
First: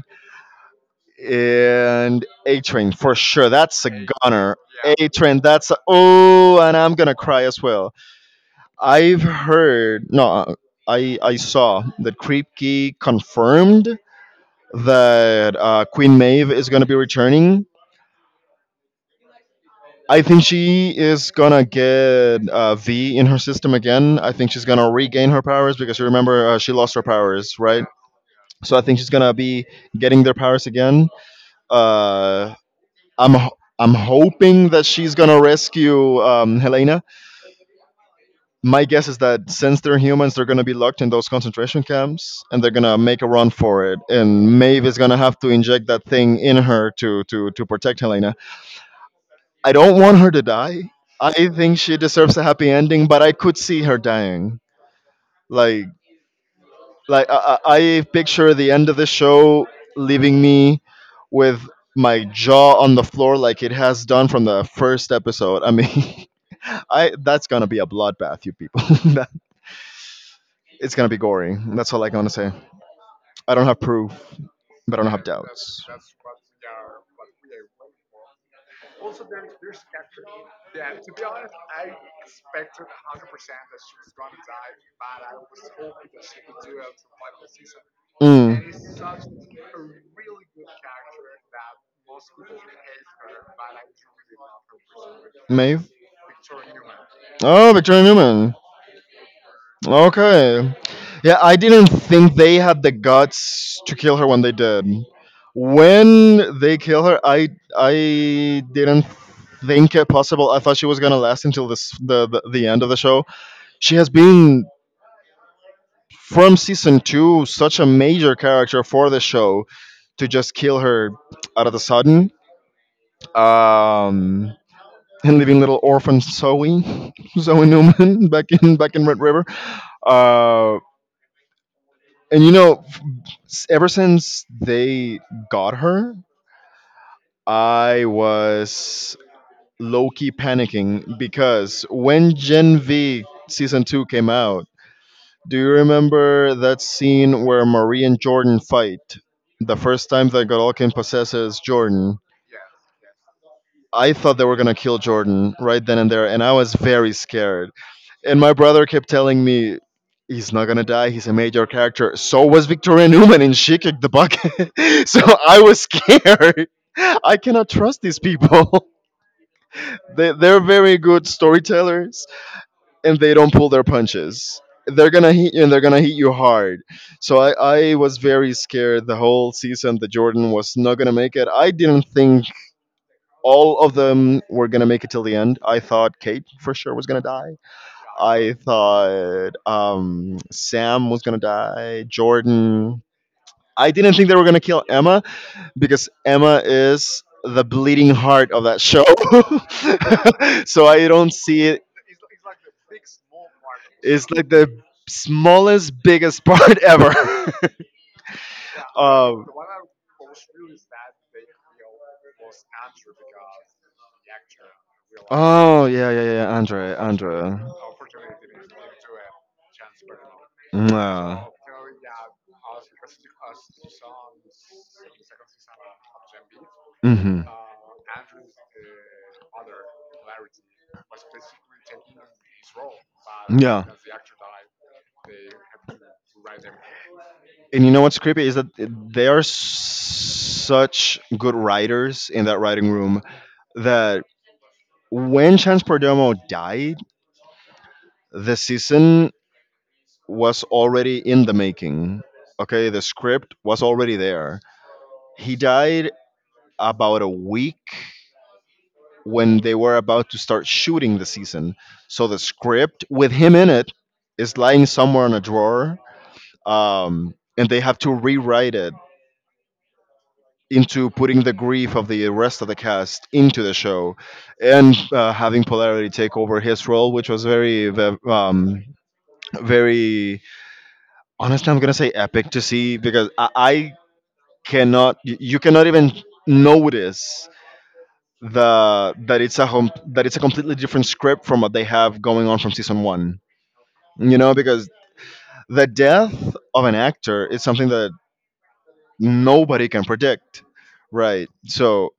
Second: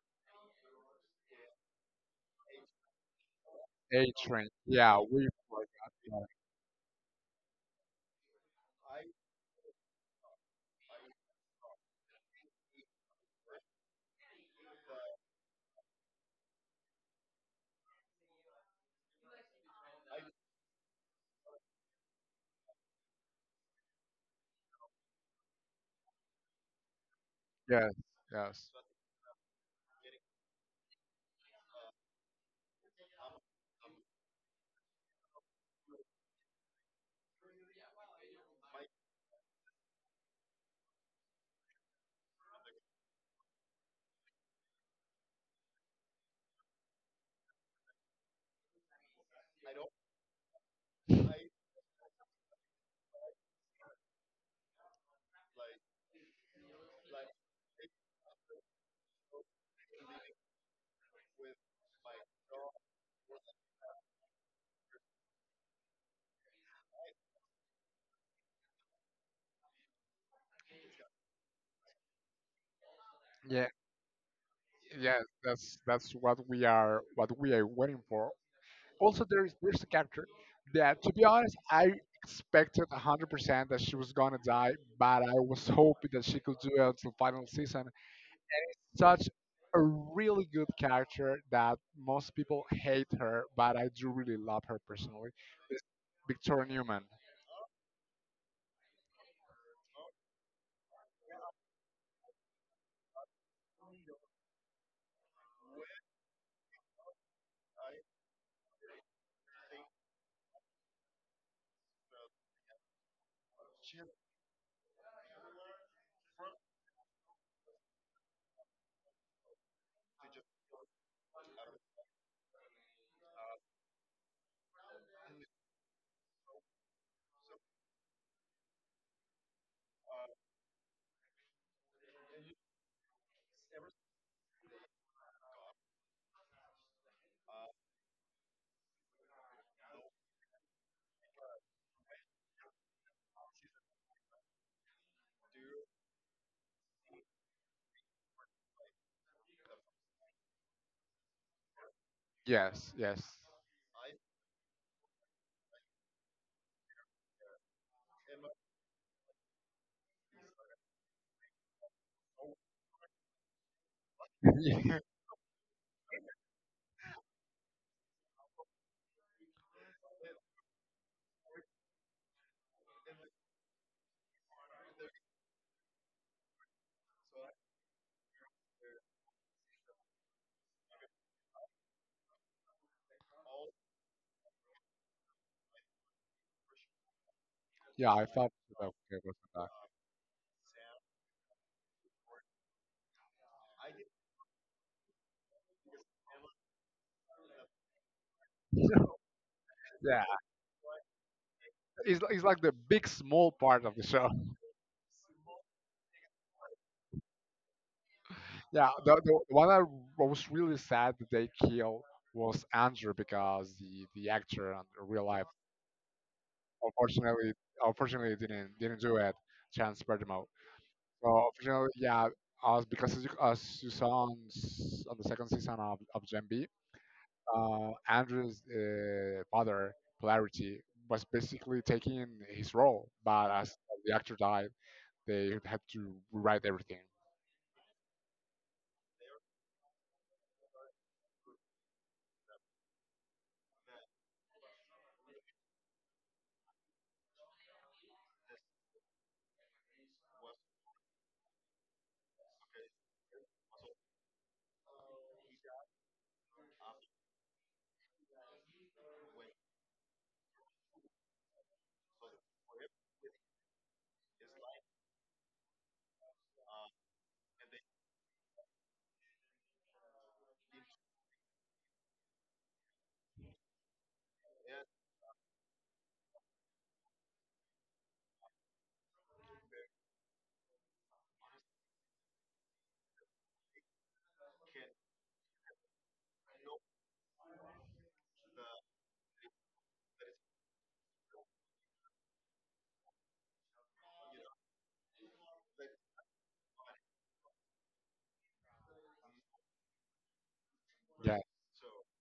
and A Train for sure. That's a
A train.
goner.
Yeah,
A
we
Train. That's a,
forgot.
oh, and I'm gonna cry as well. I've heard no, I saw that Kripke confirmed that Queen Maeve is gonna be returning. I think she is gonna get V in her system again. I think she's gonna regain her powers because you remember she lost her powers,
Yeah.
right?
Yes.
So I think she's gonna be getting their powers again. Uh, I'm hoping that she's gonna rescue Helena. My guess is that since they're humans, they're going to be locked in those concentration camps, and they're going to make a run for it. And Maeve is going to have to inject that thing in her to protect Helena. I don't want her to die.
Yes.
I think she deserves a happy ending, but I could see her dying. Like like I picture the end of the show leaving me with my jaw on the floor like it has done from the first episode. I mean, I that's gonna be a bloodbath, you people. That- it's gonna be gory. That's all I gotta say. I don't
Yeah,
have proof, but I don't
yeah,
have doubts.
that's what we are waiting for. Also, there's a character that, to be honest, I expected 100% that she was gonna die, but I was hoping that she could do it until final season.
Mm.
Such a really good character that most people hate her, but I do really love her personally. Is
Maeve?
Victoria Newman.
Oh, Victoria Newman. Okay. Yeah, I didn't think they had the guts to kill her when they did. When they kill her, I didn't think it possible. I thought she was gonna last until this the end of the show. She has been from season two such a major character for the show to just kill her out of the sudden. Um and leaving little orphan Zoe, Zoe Newman back in Red River. Uh, And you know, ever since they got her, I was low key panicking because when Gen V season 2 came out, do you remember that scene where Marie and Jordan fight? The first time that Gorokin possesses Jordan.
Yes, yes.
I thought they were going to kill Jordan right then and there, and I was very scared. And my brother kept telling me he's not gonna die. He's a major character. So was Victoria Newman, and she kicked the bucket.
yeah,
So I was scared. I cannot trust these people. They're very good storytellers, and they don't pull their punches. They're gonna hit you, and they're gonna hit you hard. So I was very scared the whole season that Jordan was not gonna make it. I didn't think all of them were gonna make it till the end. I thought Kate for sure was gonna die.
yeah, I thought
I
that was
thought Sam was gonna die. Jordan. I didn't think they were gonna kill Emma because Emma is the bleeding heart of that
that.
show.
yeah,
So I don't see it.
it's like the big small part of the show.
It's like the smallest, biggest part ever.
Yeah, the
um,
one I was really sad that they killed was Andrew because the actor in real life
oh yeah, yeah, yeah. Andre,
unfortunately,
Andre.
didn't do it, Chance Berdimo. So
Yeah.
unfortunately, yeah, as because as you saw on, on the second season of Gen B,
Mm-hmm.
Andrew's father Polarity was basically taking his role, but as
Yeah.
the actor died, they had to rewrite everything.
And you know what's creepy is that they are such good writers in that writing room that when Chance Perdomo died, the season was already in the making. Okay, the script was already there. He died about a week when they were about to start shooting the season. So the script with him in it is lying somewhere in a drawer. And they have to rewrite it into putting the grief of the rest of the cast into the show and having polarity take over his role which was very honestly I'm gonna say epic to see because I cannot you cannot even notice the that it's a that it's a completely different script from what they have going on from season one, you know, because the death of an actor is something that nobody can predict,
Yeah.
right? So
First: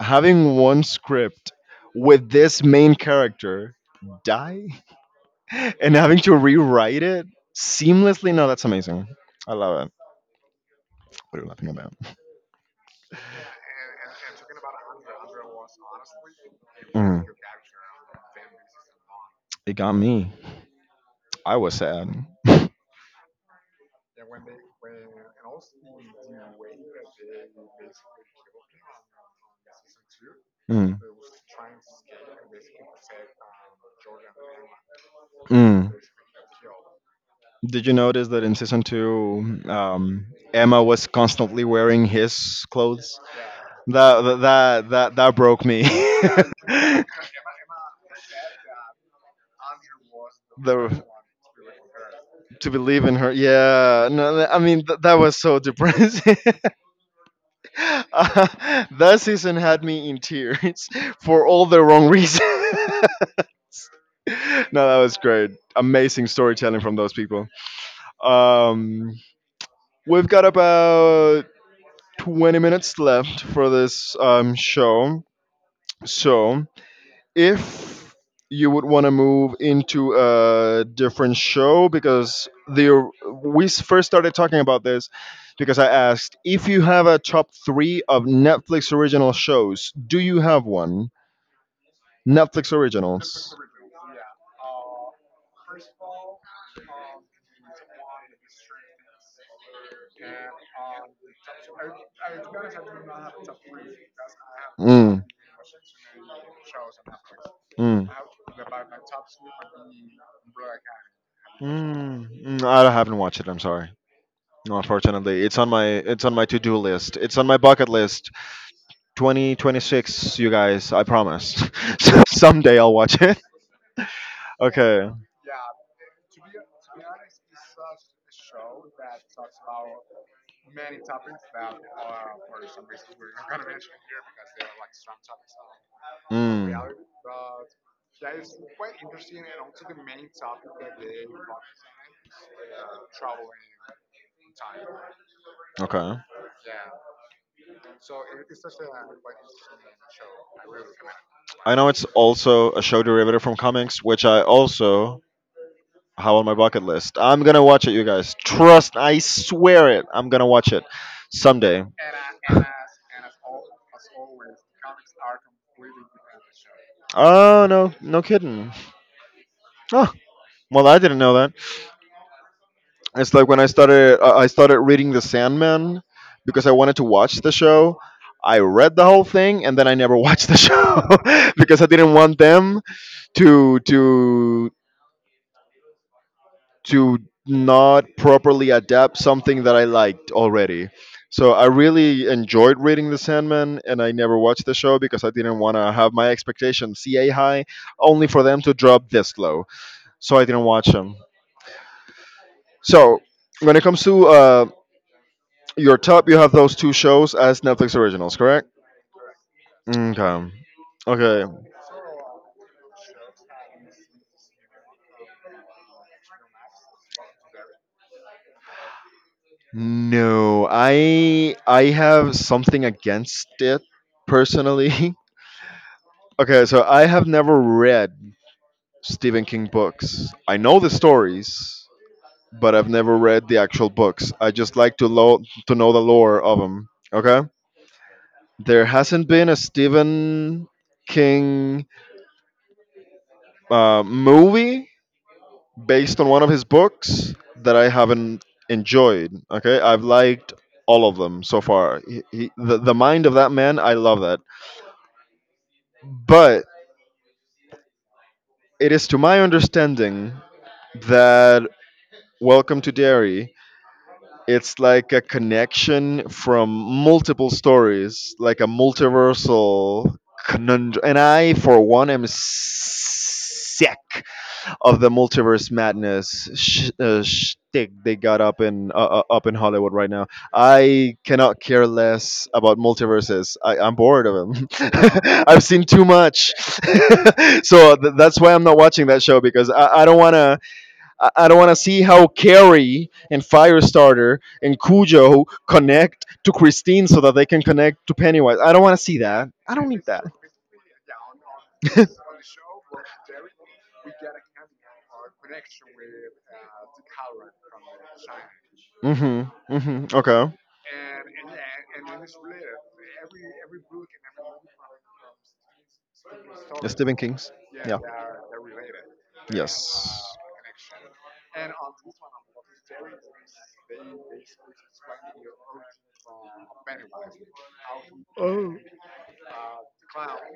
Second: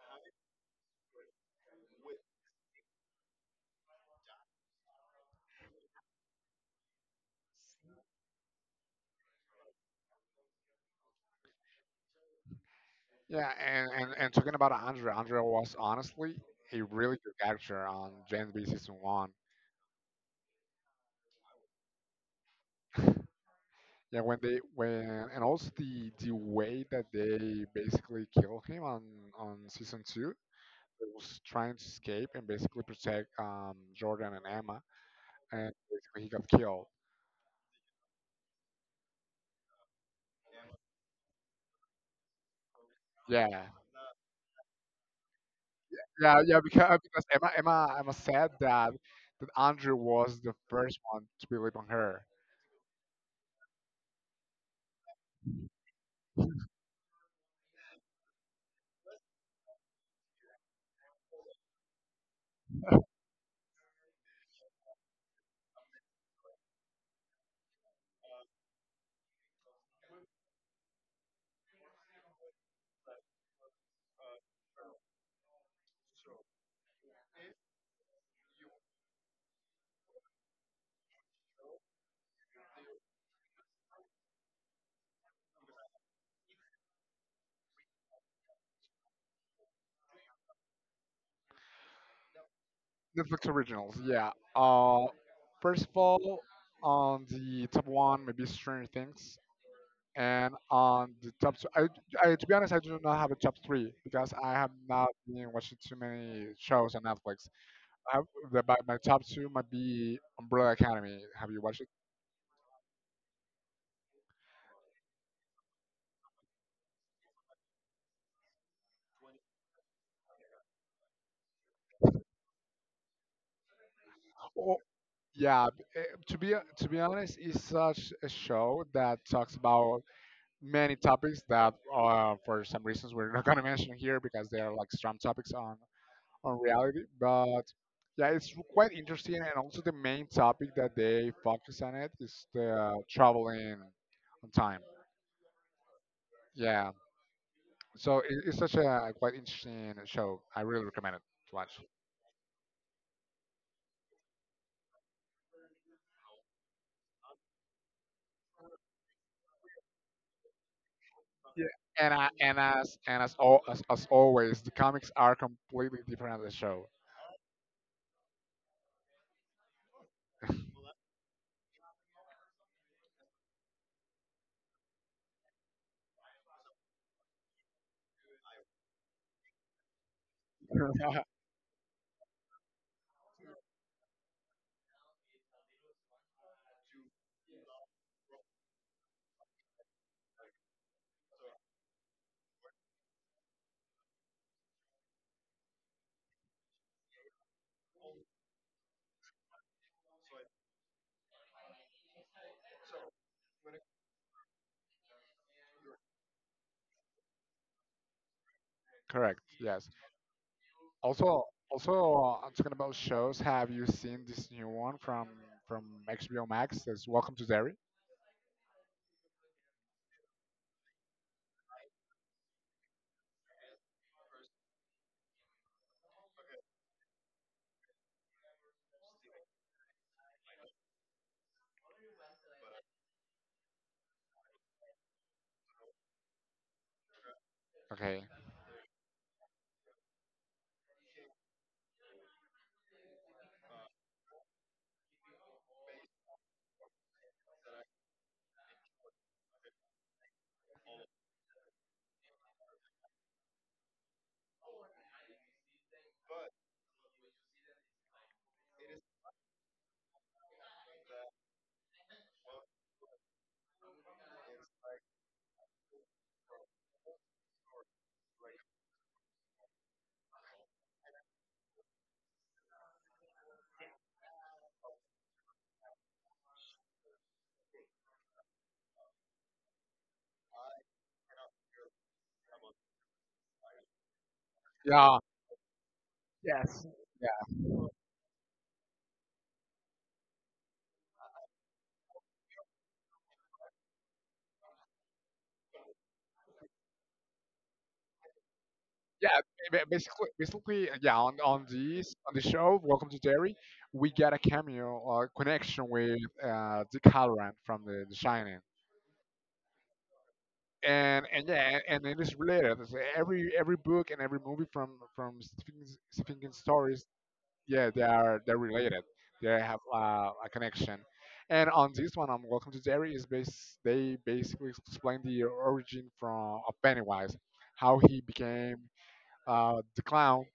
having one script with this main character die and having to rewrite it seamlessly. No, that's amazing. I love it. What are you laughing about?
Yeah, and talking about Andrea, Andrea was honestly a really
Mm.
good character on Gen B season one.
It got me. I was sad.
Yeah, when they when and also the way that they basically kill him on season two,
Mm.
he was trying to escape and basically protect Jordan and Emma, and
Mm.
basically he got killed.
Did you notice that in season two, Emma was constantly wearing his clothes?
Yeah,
That broke me.
yeah, yeah,
the
because Emma said that that Andrew was the first one to believe on her.
To believe in her. Yeah, no, that was so depressing. That season had me in tears for all the wrong reasons. No, that was great. Amazing storytelling from those people. Um, we've got about 20 minutes left for this show. So if you would want to move into a different show because first started talking about this because I asked if you have a top 3 of Netflix original shows. Do you have one? Netflix
Netflix
originals.
originals, yeah. Uh, first of all, on the top one, maybe Stranger Things, and on the top two, I to be honest, I do not have a top three because I have not
Mm,
been watching too many shows on Netflix.
mm,
I, the, but my top two might be Umbrella Academy. Have you watched it?
I haven't watched it. I'm sorry. No, unfortunately, it's on my to do list. It's on my bucket list. 2026, you guys. I promise. Someday I'll watch it.
Oh,
Okay.
yeah. To be to be honest, it's such a show that talks about many topics that, for some reasons, we're not gonna mention here because they are like strong topics on
Mm,
reality. But yeah, it's quite interesting, and also the main topic that they focus on it is the traveling on time.
okay.
Yeah, so it's such a quite interesting show. I really recommend it to watch.
I know it's also a show derivative from comics, which I also have on my bucket list. I'm gonna watch it, you guys. Trust. I swear it. I'm gonna watch it
Yeah,
someday.
and as, al- as always, the comics are completely different than the show.
Oh no, no kidding. Oh, well, I didn't know. It's like when I started I started reading The Sandman because I wanted to watch the show. I read the whole thing and then I never watched the show because I didn't want them to to to not properly adapt something that I liked already. So I really enjoyed reading The Sandman and I never watched the show because I didn't want to have my expectations CA high only for them to drop this low. So I didn't watch them. So when it comes to your top, you have those two shows as Netflix originals, correct?
Correct. Yes.
Okay.
Also,
Okay.
also I'm talking about shows. Have you seen this new one from from HBO Max? That's Welcome to Derry.
No, I have something against it personally. Okay, so I have never read Stephen King books. I know the stories, but I've never read the actual books. I just like to to know the lore of them. Okay?
Okay.
There hasn't been a Stephen King movie based on one of his books that I haven't enjoyed. Okay, I've liked all of them so far. The mind of that man, I love that. But it is to my understanding that Welcome to Dairy, it's like a connection from multiple stories, like a multiversal conundrum. And I, for one, am sick of the multiverse madness shtick they got up in up in Hollywood right now. I cannot care less about multiverses. I'm bored of them.
Yeah.
I've seen too much.
Yes. Yeah.
So that's why I'm not watching that show because I don't wanna I don't wanna see how Carrie and Firestarter and Cujo connect to Christine so that they can connect to Pennywise. I don't wanna see
Yeah.
that. I don't need that.
Basically, basically, yeah. On this on the show, Welcome to Derry, we got a cameo connection with Dick Halloran from the Shining,
Mhm. Mhm. Okay.
and yeah, and it is related. It's every book and every movie from Stephen King's
The
stories,
Stephen King's.
yeah,
Yeah.
they are they're related. They have
Yes.
a connection. And on this one, on Welcome to Derry, is they basically explain the origin from of Pennywise, how he became the clown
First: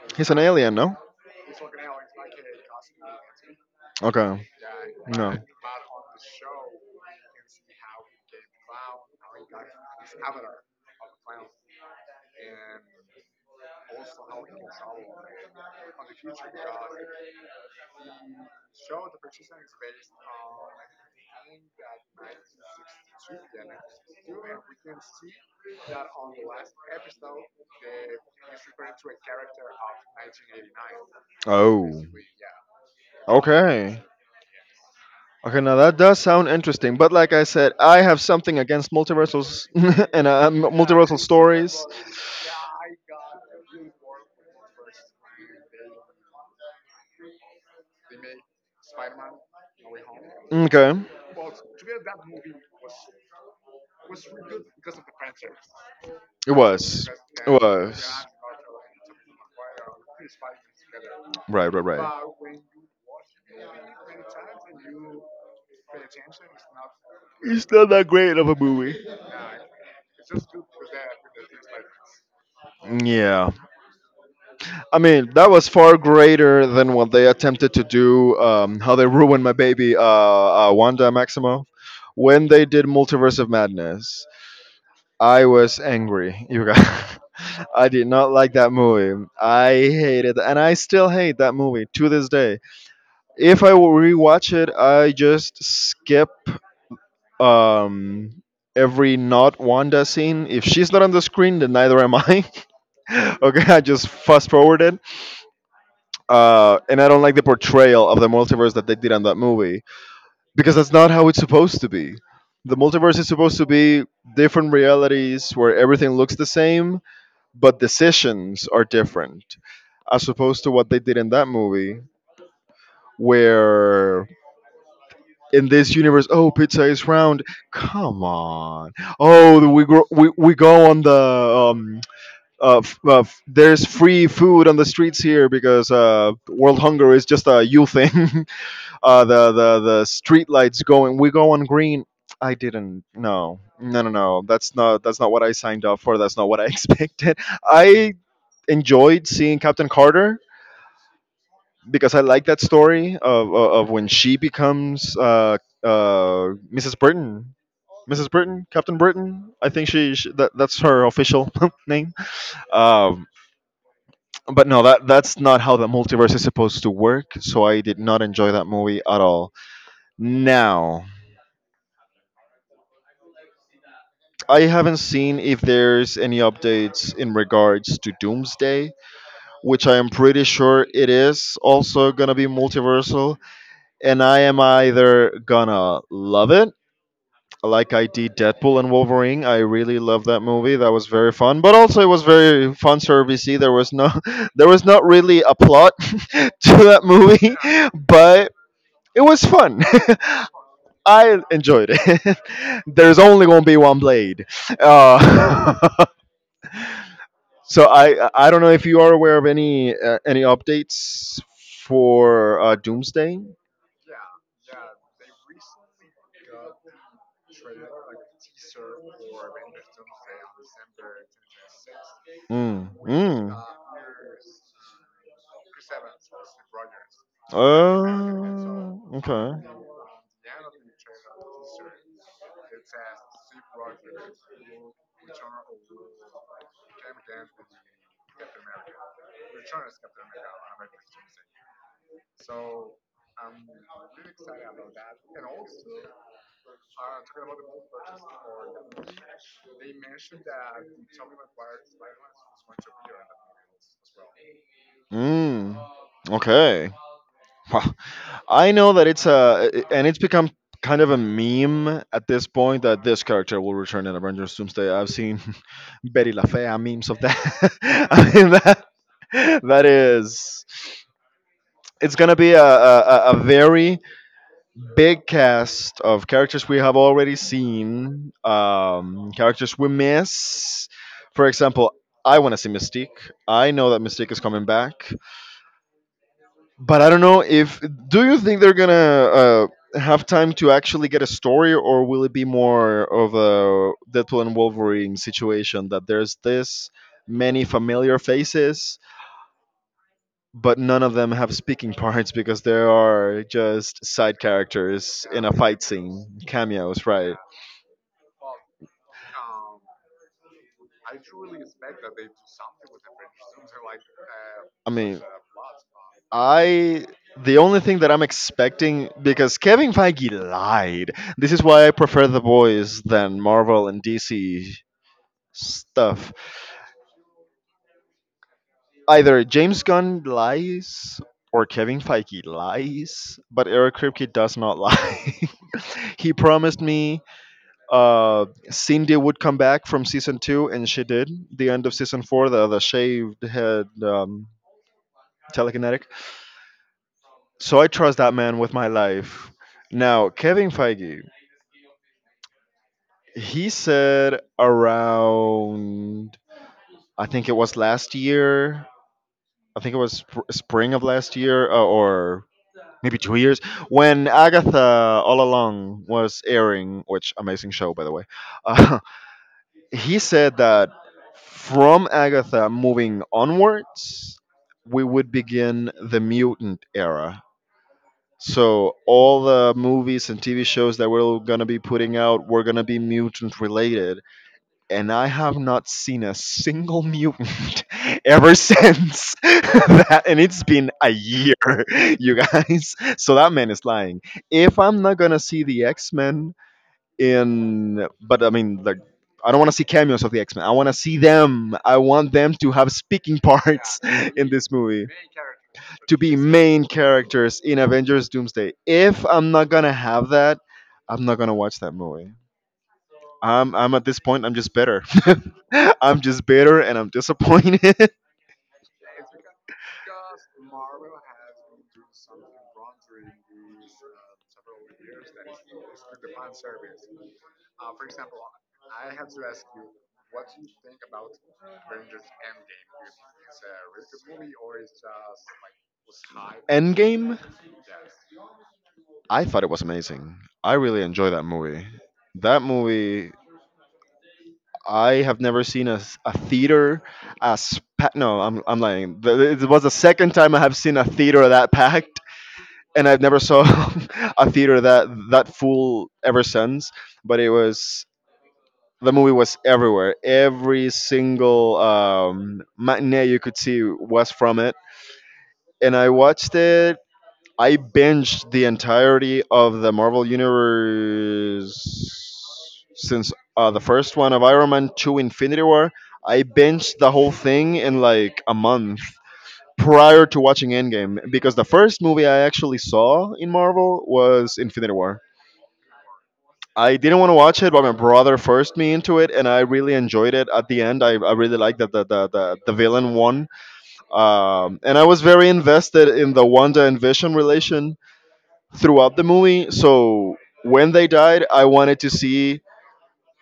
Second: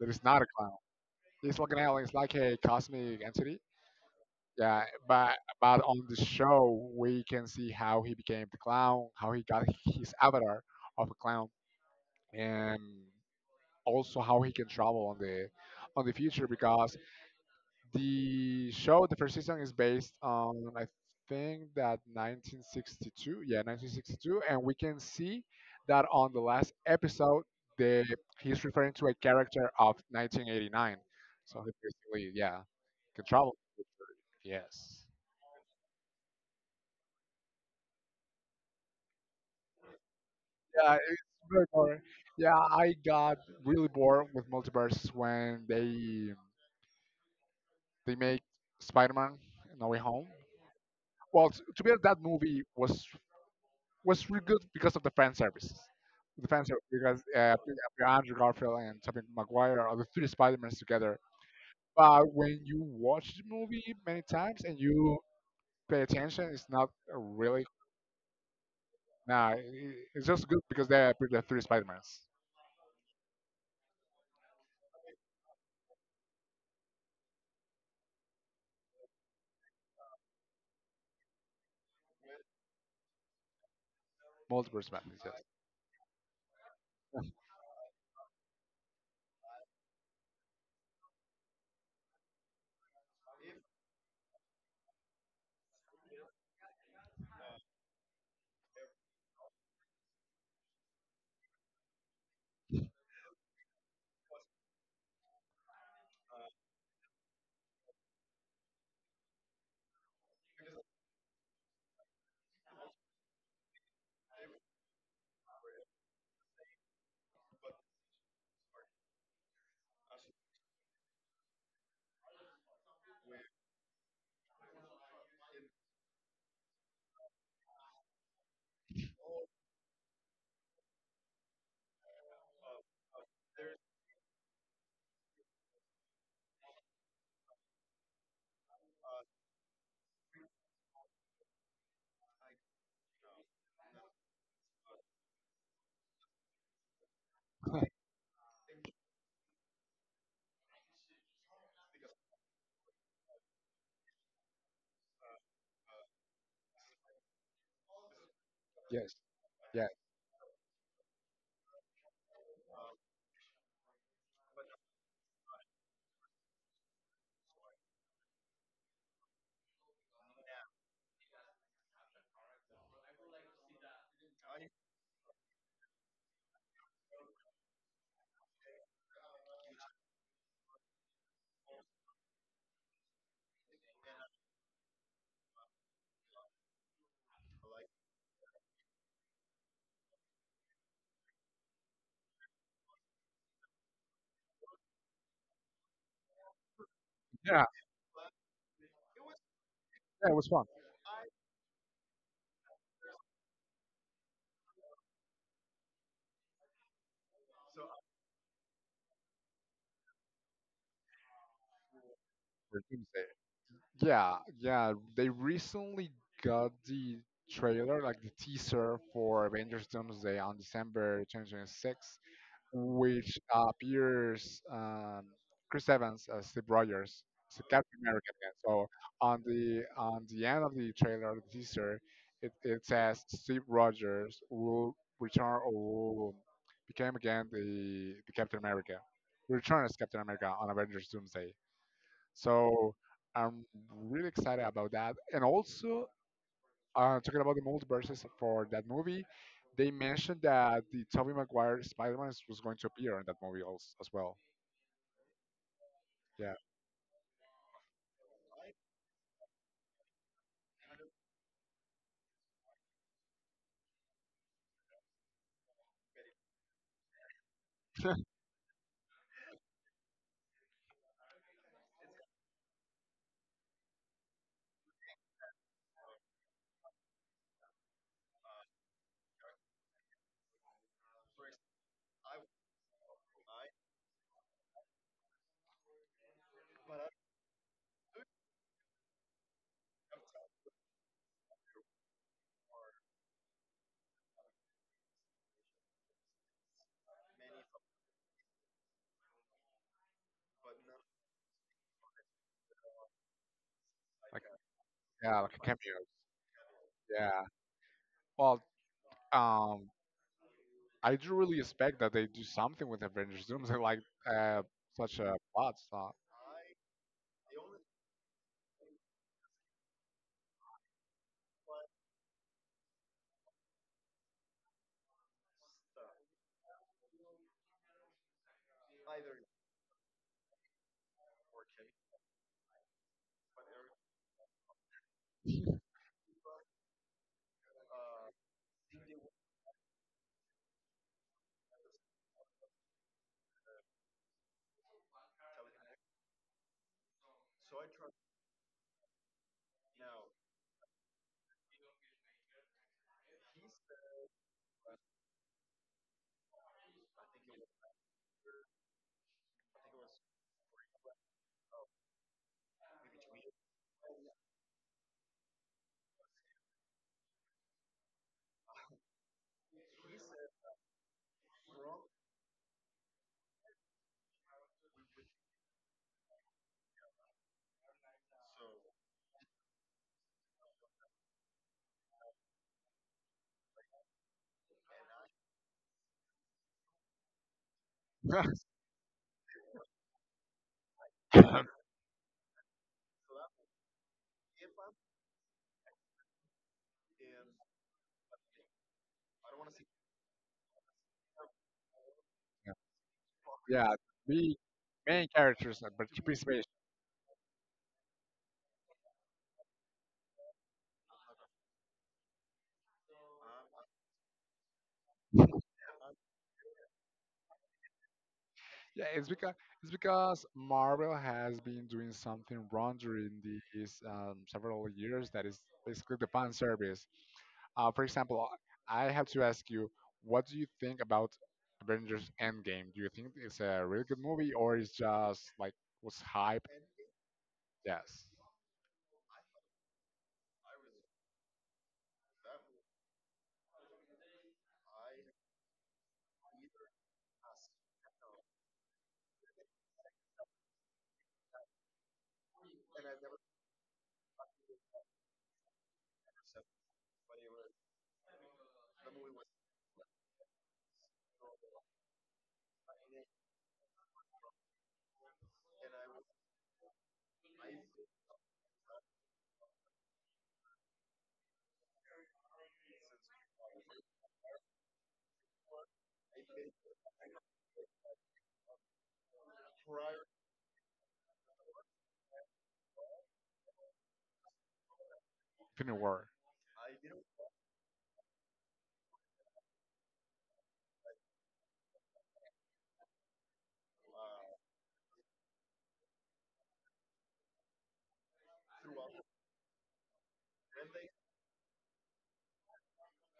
that is
He's an
not a
alien,
clown.
no?
He's looking alien. It's like a cosmic entity.
Okay.
Yeah,
No.
but on the show we can see how he became the clown, how he got his avatar of a clown, and also how he can travel on the future because the show, the first season, is based on I think that 1962. Yeah, 1962, and we can see that on the last episode, the he's referring to a character of 1989. So he
Oh.
basically, yeah, can travel.
Okay. Okay, now that does sound interesting, but like I said, I have something against multiversals and
Yeah,
multiversal
it's very
stories.
boring. Yeah, I got really bored with multiverses when they make Spider-Man No Way Home.
Okay.
Well, to be honest, that movie was really good because of the fan services. The
It
fan service
was.
because
It was.
Andrew Garfield and Tobey Maguire are the three Spider-Mans together.
Right, right, right.
But when you watch the movie many times and you pay attention, it's not really.
It's not that great of a movie.
Nah. It's just good because they are the three Spider-Mans,
Yeah. I mean, that was far greater than what they attempted to do, how they ruined my baby, Wanda Maximoff, when they did Multiverse of Madness.
multiple Spider-Mans. Yes,
I was angry, you guys. I did not like that movie. I hated, and I still hate that movie to this day. If I will rewatch it, I just skip um, every not Wanda scene. If she's not on the screen, then neither am I. Okay, I just fast forward it, and I don't like the portrayal of the multiverse that they did on that movie because that's not how it's supposed to be. The multiverse is supposed to be different realities where everything looks the same but decisions are different as opposed to what they did in that movie where in this universe, oh, pizza is round, come on. Oh, we grow, we go on the there's free food on the streets here because world hunger is just a you thing. The the street lights, going, we go on green. I didn't, no, no, no, no, that's not, that's not what I signed up for, that's not what I expected. I enjoyed seeing Captain Carter because I like that story of when she becomes Mrs. Burton. Mrs. Burton, Captain
yes,
Burton. I think
yeah,
she, that's her official name. Um, but no, that's not how the multiverse is supposed to work. So I did not enjoy that movie at all. Now, I haven't seen if there's any updates in regards to Doomsday, which I am pretty sure it is also gonna be multiversal, and I am either gonna love it, like I did Deadpool and Wolverine. I really love that movie. That was very fun, but also it was very fun servicey. There was there was not really a plot to that movie,
yeah.
but it was fun.
Yeah it was fun.
I enjoyed it. There's only gonna be one blade. Uh, so I don't know if you are aware of any updates for
For Doomsday.
Doomsday.
Yeah, yeah. They recently got the trailer, like the teaser for Avengers Doomsday on December 2026.
Mm,
Which
mm.
appears Chris Evans as Steve Rogers. It's a Captain America again. So
Oh, okay.
on the end of the trailer, the teaser, it says Steve Rogers will return or will became again the Captain America. Return as Captain America on Avengers Doomsday. So I'm really excited about that. And also talking about the multiverses for that movie, they mentioned that the Tobey Maguire Spider-Man was going to appear in that movie as well.
Mm,
Yeah,
okay. Wow. I know that it's and it's become kind of a meme at this point that this character will return in Avengers Doomsday. I've seen Betty La Fea memes of that. I mean, that is, it's gonna be a very big cast of characters we have already seen, characters we miss. For example, I want to see Mystique. I know that Mystique is coming back, but I don't know if. Do you think they're gonna have time to actually get a story, or will it be more of a Deadpool and Wolverine situation that there's this many familiar faces? But none of them have speaking parts because they are just side
like
characters
yeah,
in a
like a
fight
cameo.
scene, cameos, right?
Yeah. Well, um, I do really expect that they do something with Avengers Doom, like uh,
I
such
mean,
a plot. So.
I the only thing that I'm expecting, because Kevin Feige lied. This is why I prefer the boys than Marvel and DC stuff. Either James Gunn lies or Kevin Feige lies, but Eric Kripke does not lie. He promised me Cindy would come back from season 2, and she did. The end of season 4, the shaved head, telekinetic. So I trust that man with my life. Now, Kevin Feige, he said around, I think it was last year, I think it was spring of last year, or maybe 2 years, when Agatha All Along was airing, which amazing show, by the way. Uh, he said that from Agatha moving onwards, we would begin the mutant era. So all the movies and TV shows that we're gonna be putting out were gonna be mutant related, and I have not seen a single mutant ever since that, and it's been a year. You guys. So that man is lying. If I'm not gonna see the X Men, in, but I mean, like, I don't want to see cameos of the x-men, I want to see them, I want them to have speaking
yeah,
parts in
be
this movie
main characters, but
to be
participate.
main characters in Avengers Doomsday. If I'm not gonna have that, I'm not gonna watch that movie. I'm at this point, I'm just bitter. I'm just bitter and I'm disappointed.
Yeah, it's because Marvel has been doing something wrong during these several years, that is basically the fan service. For example, I have to ask you, what do you think about Avengers Endgame? Do you think it's a really good movie or it's just like was hype?
Endgame,
Yes,
I thought it was amazing. I really enjoy that movie. That movie, I have never seen a theater as packed. No, I'm lying. It was the second time I have seen a theater that packed, and I've never saw a theater that that full ever since. But it was, the movie was everywhere. Every single matinee you could see was from it, and I watched it I binged the entirety of the Marvel Universe since the first one of Iron Man to Infinity War. I binged the whole thing in like a month prior to watching Endgame, because the first movie I actually saw in Marvel was Infinity War.
Infinity War.
I didn't want to watch it, but my brother forced me into it, and I really enjoyed it. At the end, I really liked that the villain won. And I was very invested in the Wanda and Vision relation throughout the movie. So when they died, I wanted to see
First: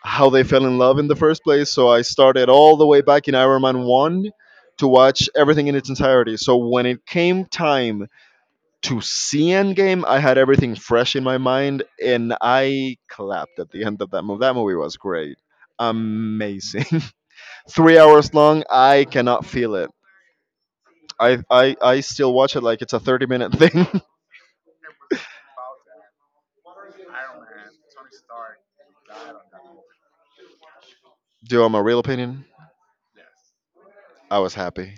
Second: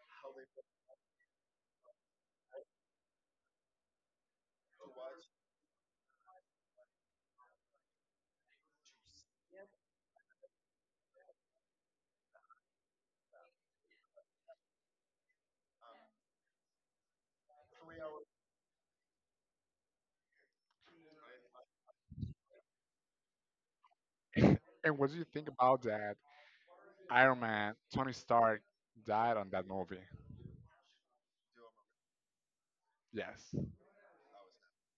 how they fell in love in the first place. So I started all the way back in Iron Man 1 to watch everything in its entirety. So when it came time to see Endgame, I had everything fresh in my mind and I clapped at the end of that movie. That movie was great. Amazing. 3 hours long, I cannot feel it. I still watch it like it's a 30-minute thing.
And what do you think about that? Iron Man, Tony Stark died on that movie.
Do you want my real opinion?
Yes.
I was happy.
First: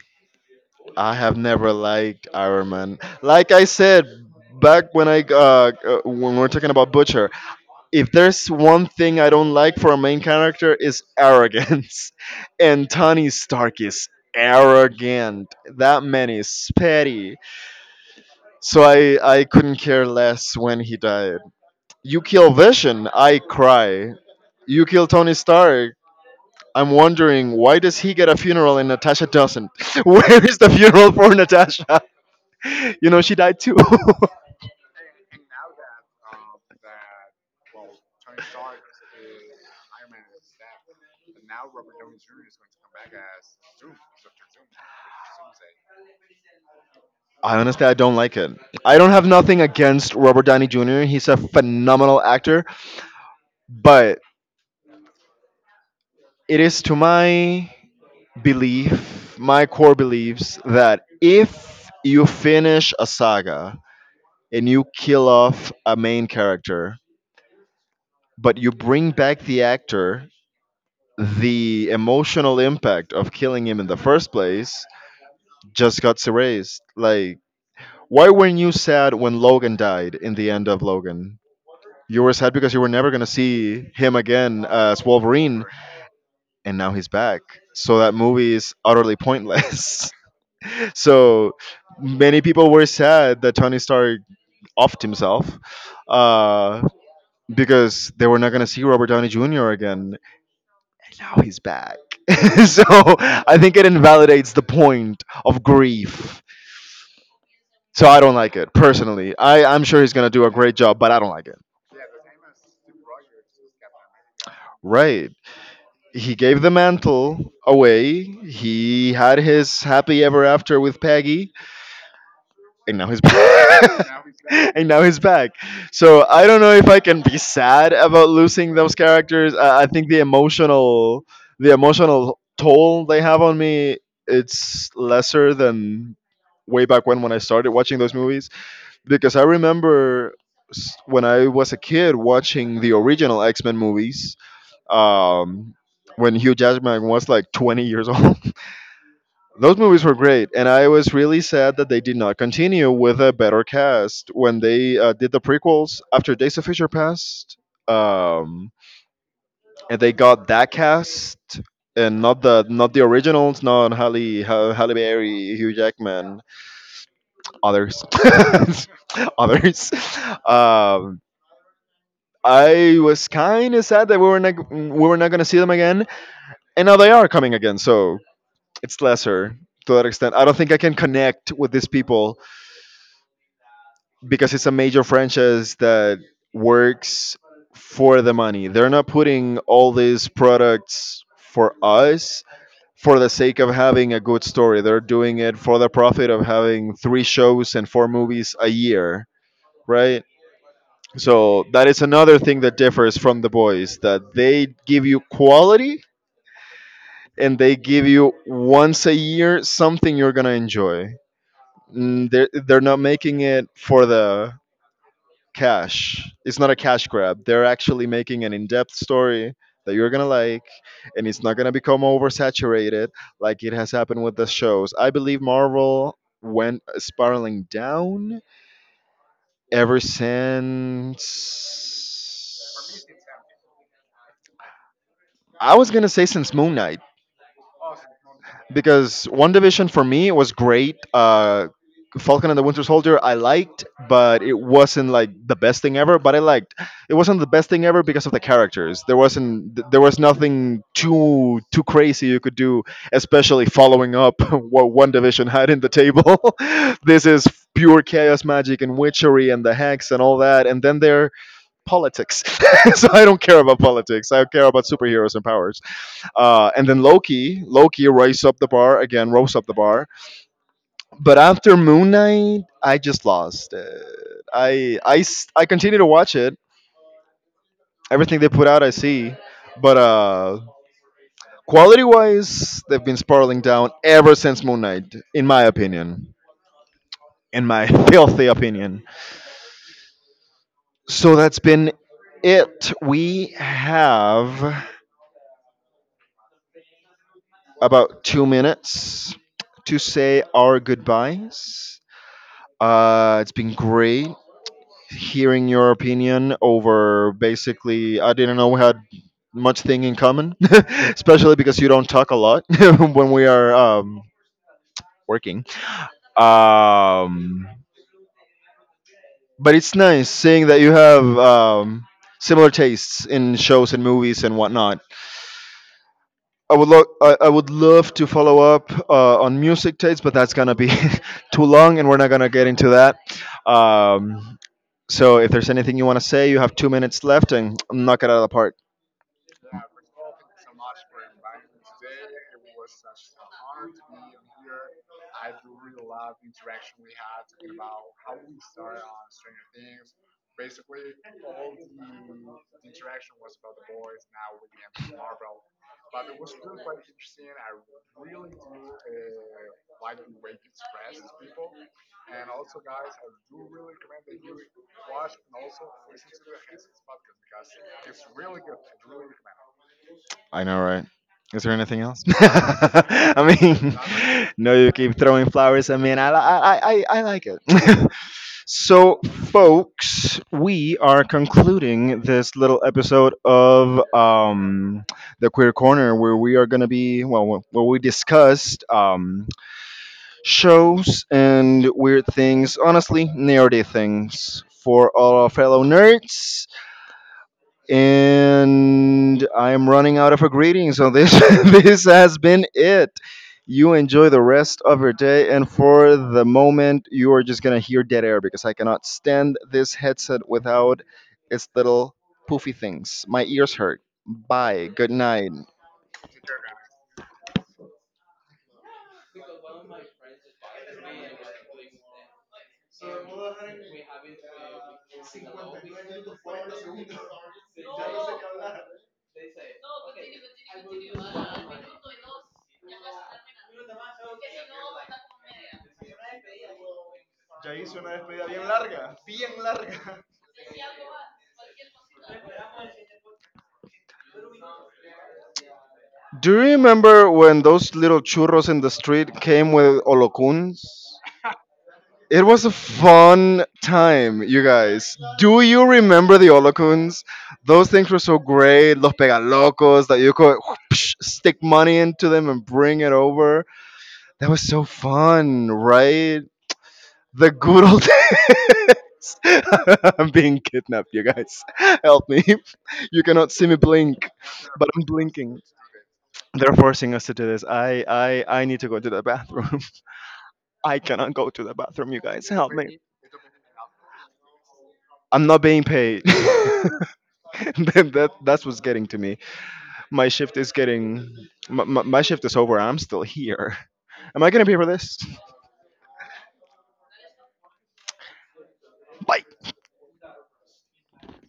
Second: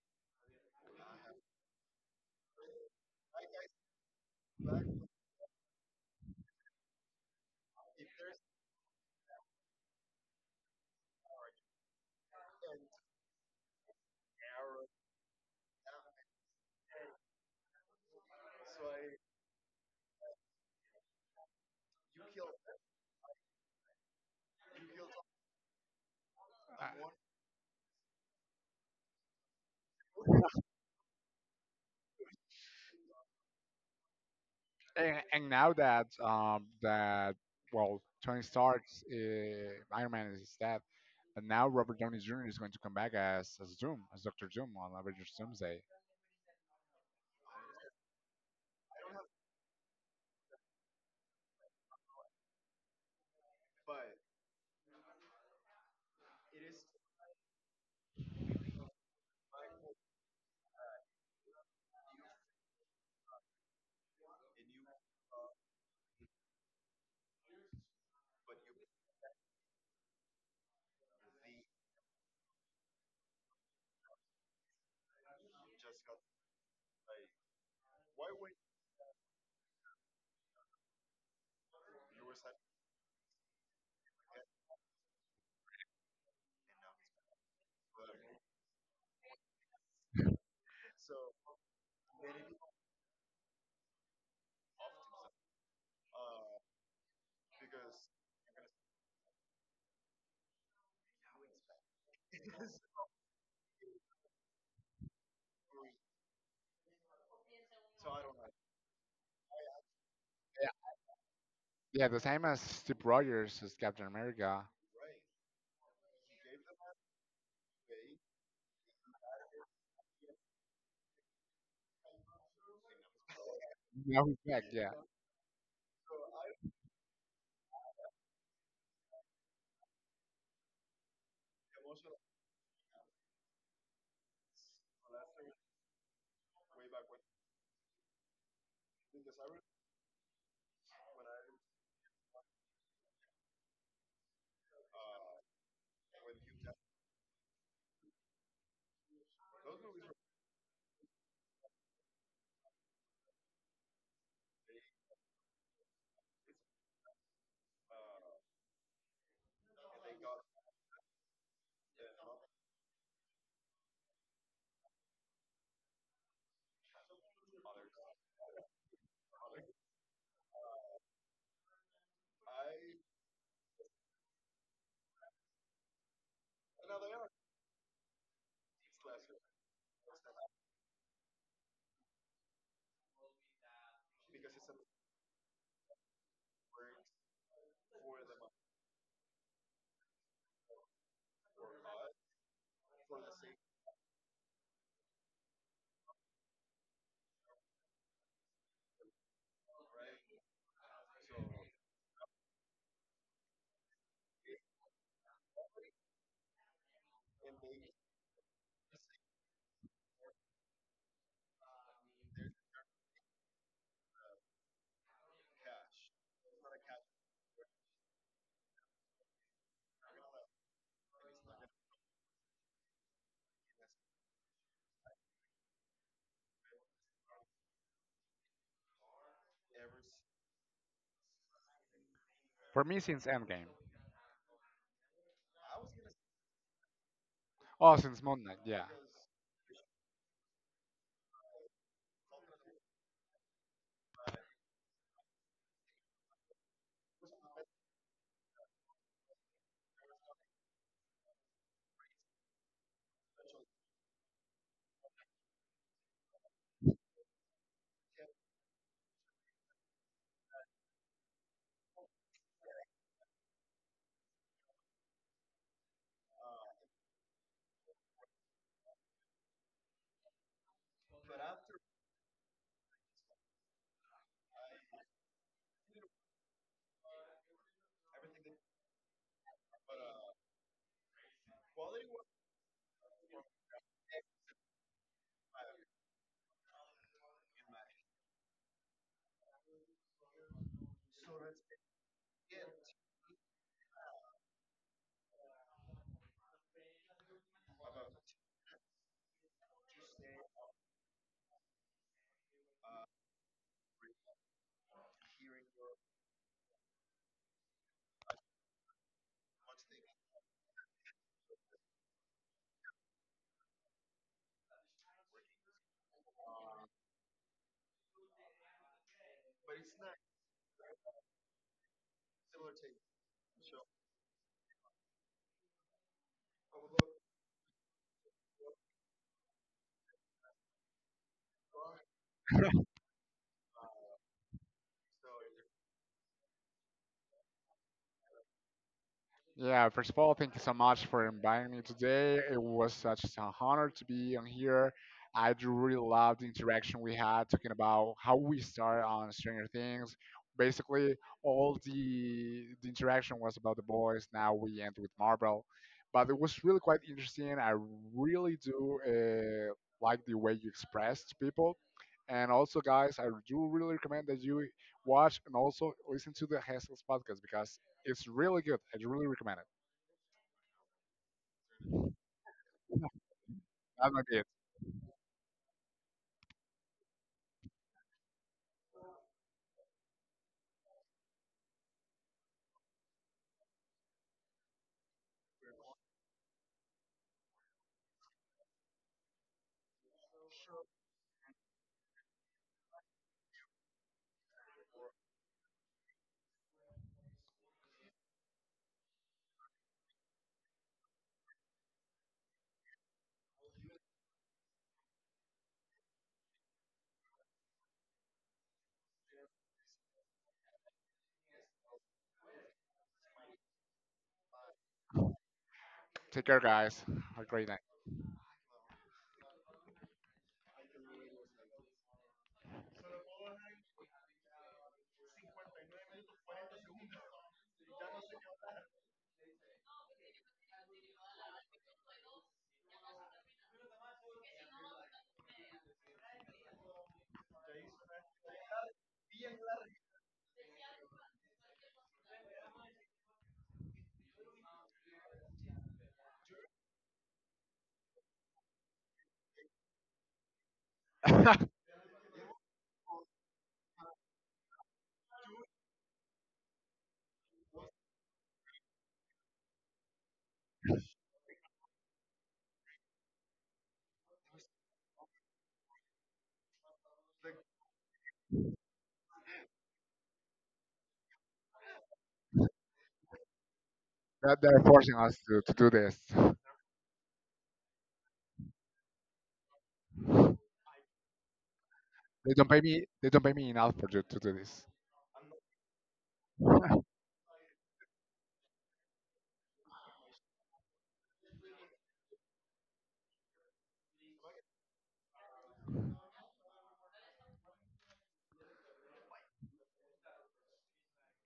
I have never liked Iron Man. Like I said, back when I when we're talking about Butcher, if there's one thing I don't like for a main character is arrogance, and Tony Stark is arrogant. That man is petty. So I couldn't care less when he died. You kill Vision, I cry. You kill Tony Stark. I'm wondering, why does he get a funeral and Natasha doesn't? Where is the funeral for Natasha? You know, she died too.
And now that that well Tony Stark's Iron Man is dead, but now Robert Downey Jr. is going to come back as Doom, as Doctor Doom on Avengers Doomsday.
I honestly I don't like it. I don't have nothing against Robert Downey Jr. He's a phenomenal actor, but it is to my belief, my core beliefs, that if you finish a saga and you kill off a main character, but you bring back the actor, the emotional impact of killing him in the first place just got erased. Like, why weren't you sad when Logan died in the end of Logan? You were sad because you were never going to see him again as Wolverine, and now he's back. So that movie is utterly pointless. So many people were sad that Tony Stark offed himself uh, because they were not going to see Robert Downey Jr. again, and now he's back. So I think it invalidates the point of grief. So I don't like it personally. I'm sure he's going to do a
Yeah,
great job, but I don't like it.
yeah, the same as Steve Rogers as Captain America.
Right. He gave the mantle away. He had his happy ever after with Peggy, and now he's back.
Now he's back.
And
Yeah,
now he's back. So I don't know if I can be sad about losing those characters. I think the emotional toll they have on me, it's lesser than way back when I started watching those movies because I remember when I was a kid watching the original X Men movies um, when Hugh Jackman was like 20 years old. Those movies were great, and I was really sad that they did not continue with a better cast when they did the prequels after Days of Future Past, um, and they got that cast and not the originals, not Halle Berry, Hugh Jackman, others, others. Um, I was kind of sad that we were not gonna see them again, and now they are coming again. So it's lesser to that extent. I don't think I can connect with these people because it's a major franchise that works for the money. They're not putting all these products for us for the sake of having a good story. They're doing it for the profit of having three shows and four movies a year, right? So that is another thing that differs from the boys, that they give you quality and they give you once a year something you're going to enjoy. Mm, they're not making it for the cash. It's not a cash grab. They're actually making an in-depth story that you're gonna like, and it's not gonna become oversaturated like it has happened with the shows. I believe Marvel went spiraling down ever since.
for me since Endgame.
I was gonna say since Moon Knight.
Oh, since Moon Knight. Yeah.
Because One Division for me was great. Falcon and the Winter Soldier I liked, but it wasn't like the best thing ever. But I liked It wasn't the best thing ever because of the characters. There was nothing too crazy you could do, especially following up what One Division had in the table. This is pure chaos magic and witchery and the hex and all that, and then there politics. So I don't care about politics. I care about superheroes and powers. And then Loki raised up the bar again, rose up the bar. But after Moon Knight, I just lost. It. I continue to watch it. Everything they put out, I see. But quality wise, they've been spiraling down ever since Moon Knight, in my opinion, in my filthy opinion. So that's been it. We have about 2 minutes to say our goodbyes. It's been great hearing your opinion over basically I didn't know we had much thing in common, especially because you don't talk a lot when we are working. Um, but it's nice seeing that you have similar tastes in shows and movies and whatnot. I would love to follow up on music tastes, but that's gonna be too long, and we're not gonna get into that. Um, so if there's anything you want to say, you have 2 minutes left, and knock it out of the park.
Yeah, first of all, thank you so much for inviting me today. It was such an honor to be on here. I do really love the interaction we had talking about how we started on Stranger Things. Basically, all the interaction was about the boys. Now we end with Marvel, but it was really quite interesting. I really do like the way you expressed people, and also, guys, I do really recommend that you watch and also listen to the Hessels podcast because it's really good. I really recommend it.
I know, right? Is there anything else? I mean,
That might be it.
no, you keep throwing flowers. I mean, I like it. So, folks, we are concluding this little episode of the Queer Corner, where we are going to be well, where we discussed shows and weird things. Honestly, nerdy things for all our fellow nerds, and I am running out of a greeting. So this this has been it. You enjoy the rest of your day, and for the moment, you are just gonna hear dead air because I cannot stand this headset without its little poofy things. My ears hurt. Bye. Good night.
Take care, guys. Have a great night.
Do you remember when those little churros in the street came with olocuns? It was a fun time, you guys. Do you remember the holocuns? Those things were so great. Los pegalocos that you could whoosh, stick money into them and bring it over. That was so fun, right? The good old days. I'm being kidnapped, you guys. Help me. You cannot see me blink,
That they're
but I'm
forcing us
blinking.
to do this.
They're forcing us to do this. I need to go to the bathroom.
They
I cannot go to the bathroom, you guys.
don't
Help
pay
me.
me. They don't pay me enough for you to do this.
I'm not being paid. that, that that's what's getting to me. My shift is getting my shift is over. I'm still here. Am I gonna pay for this? Bye.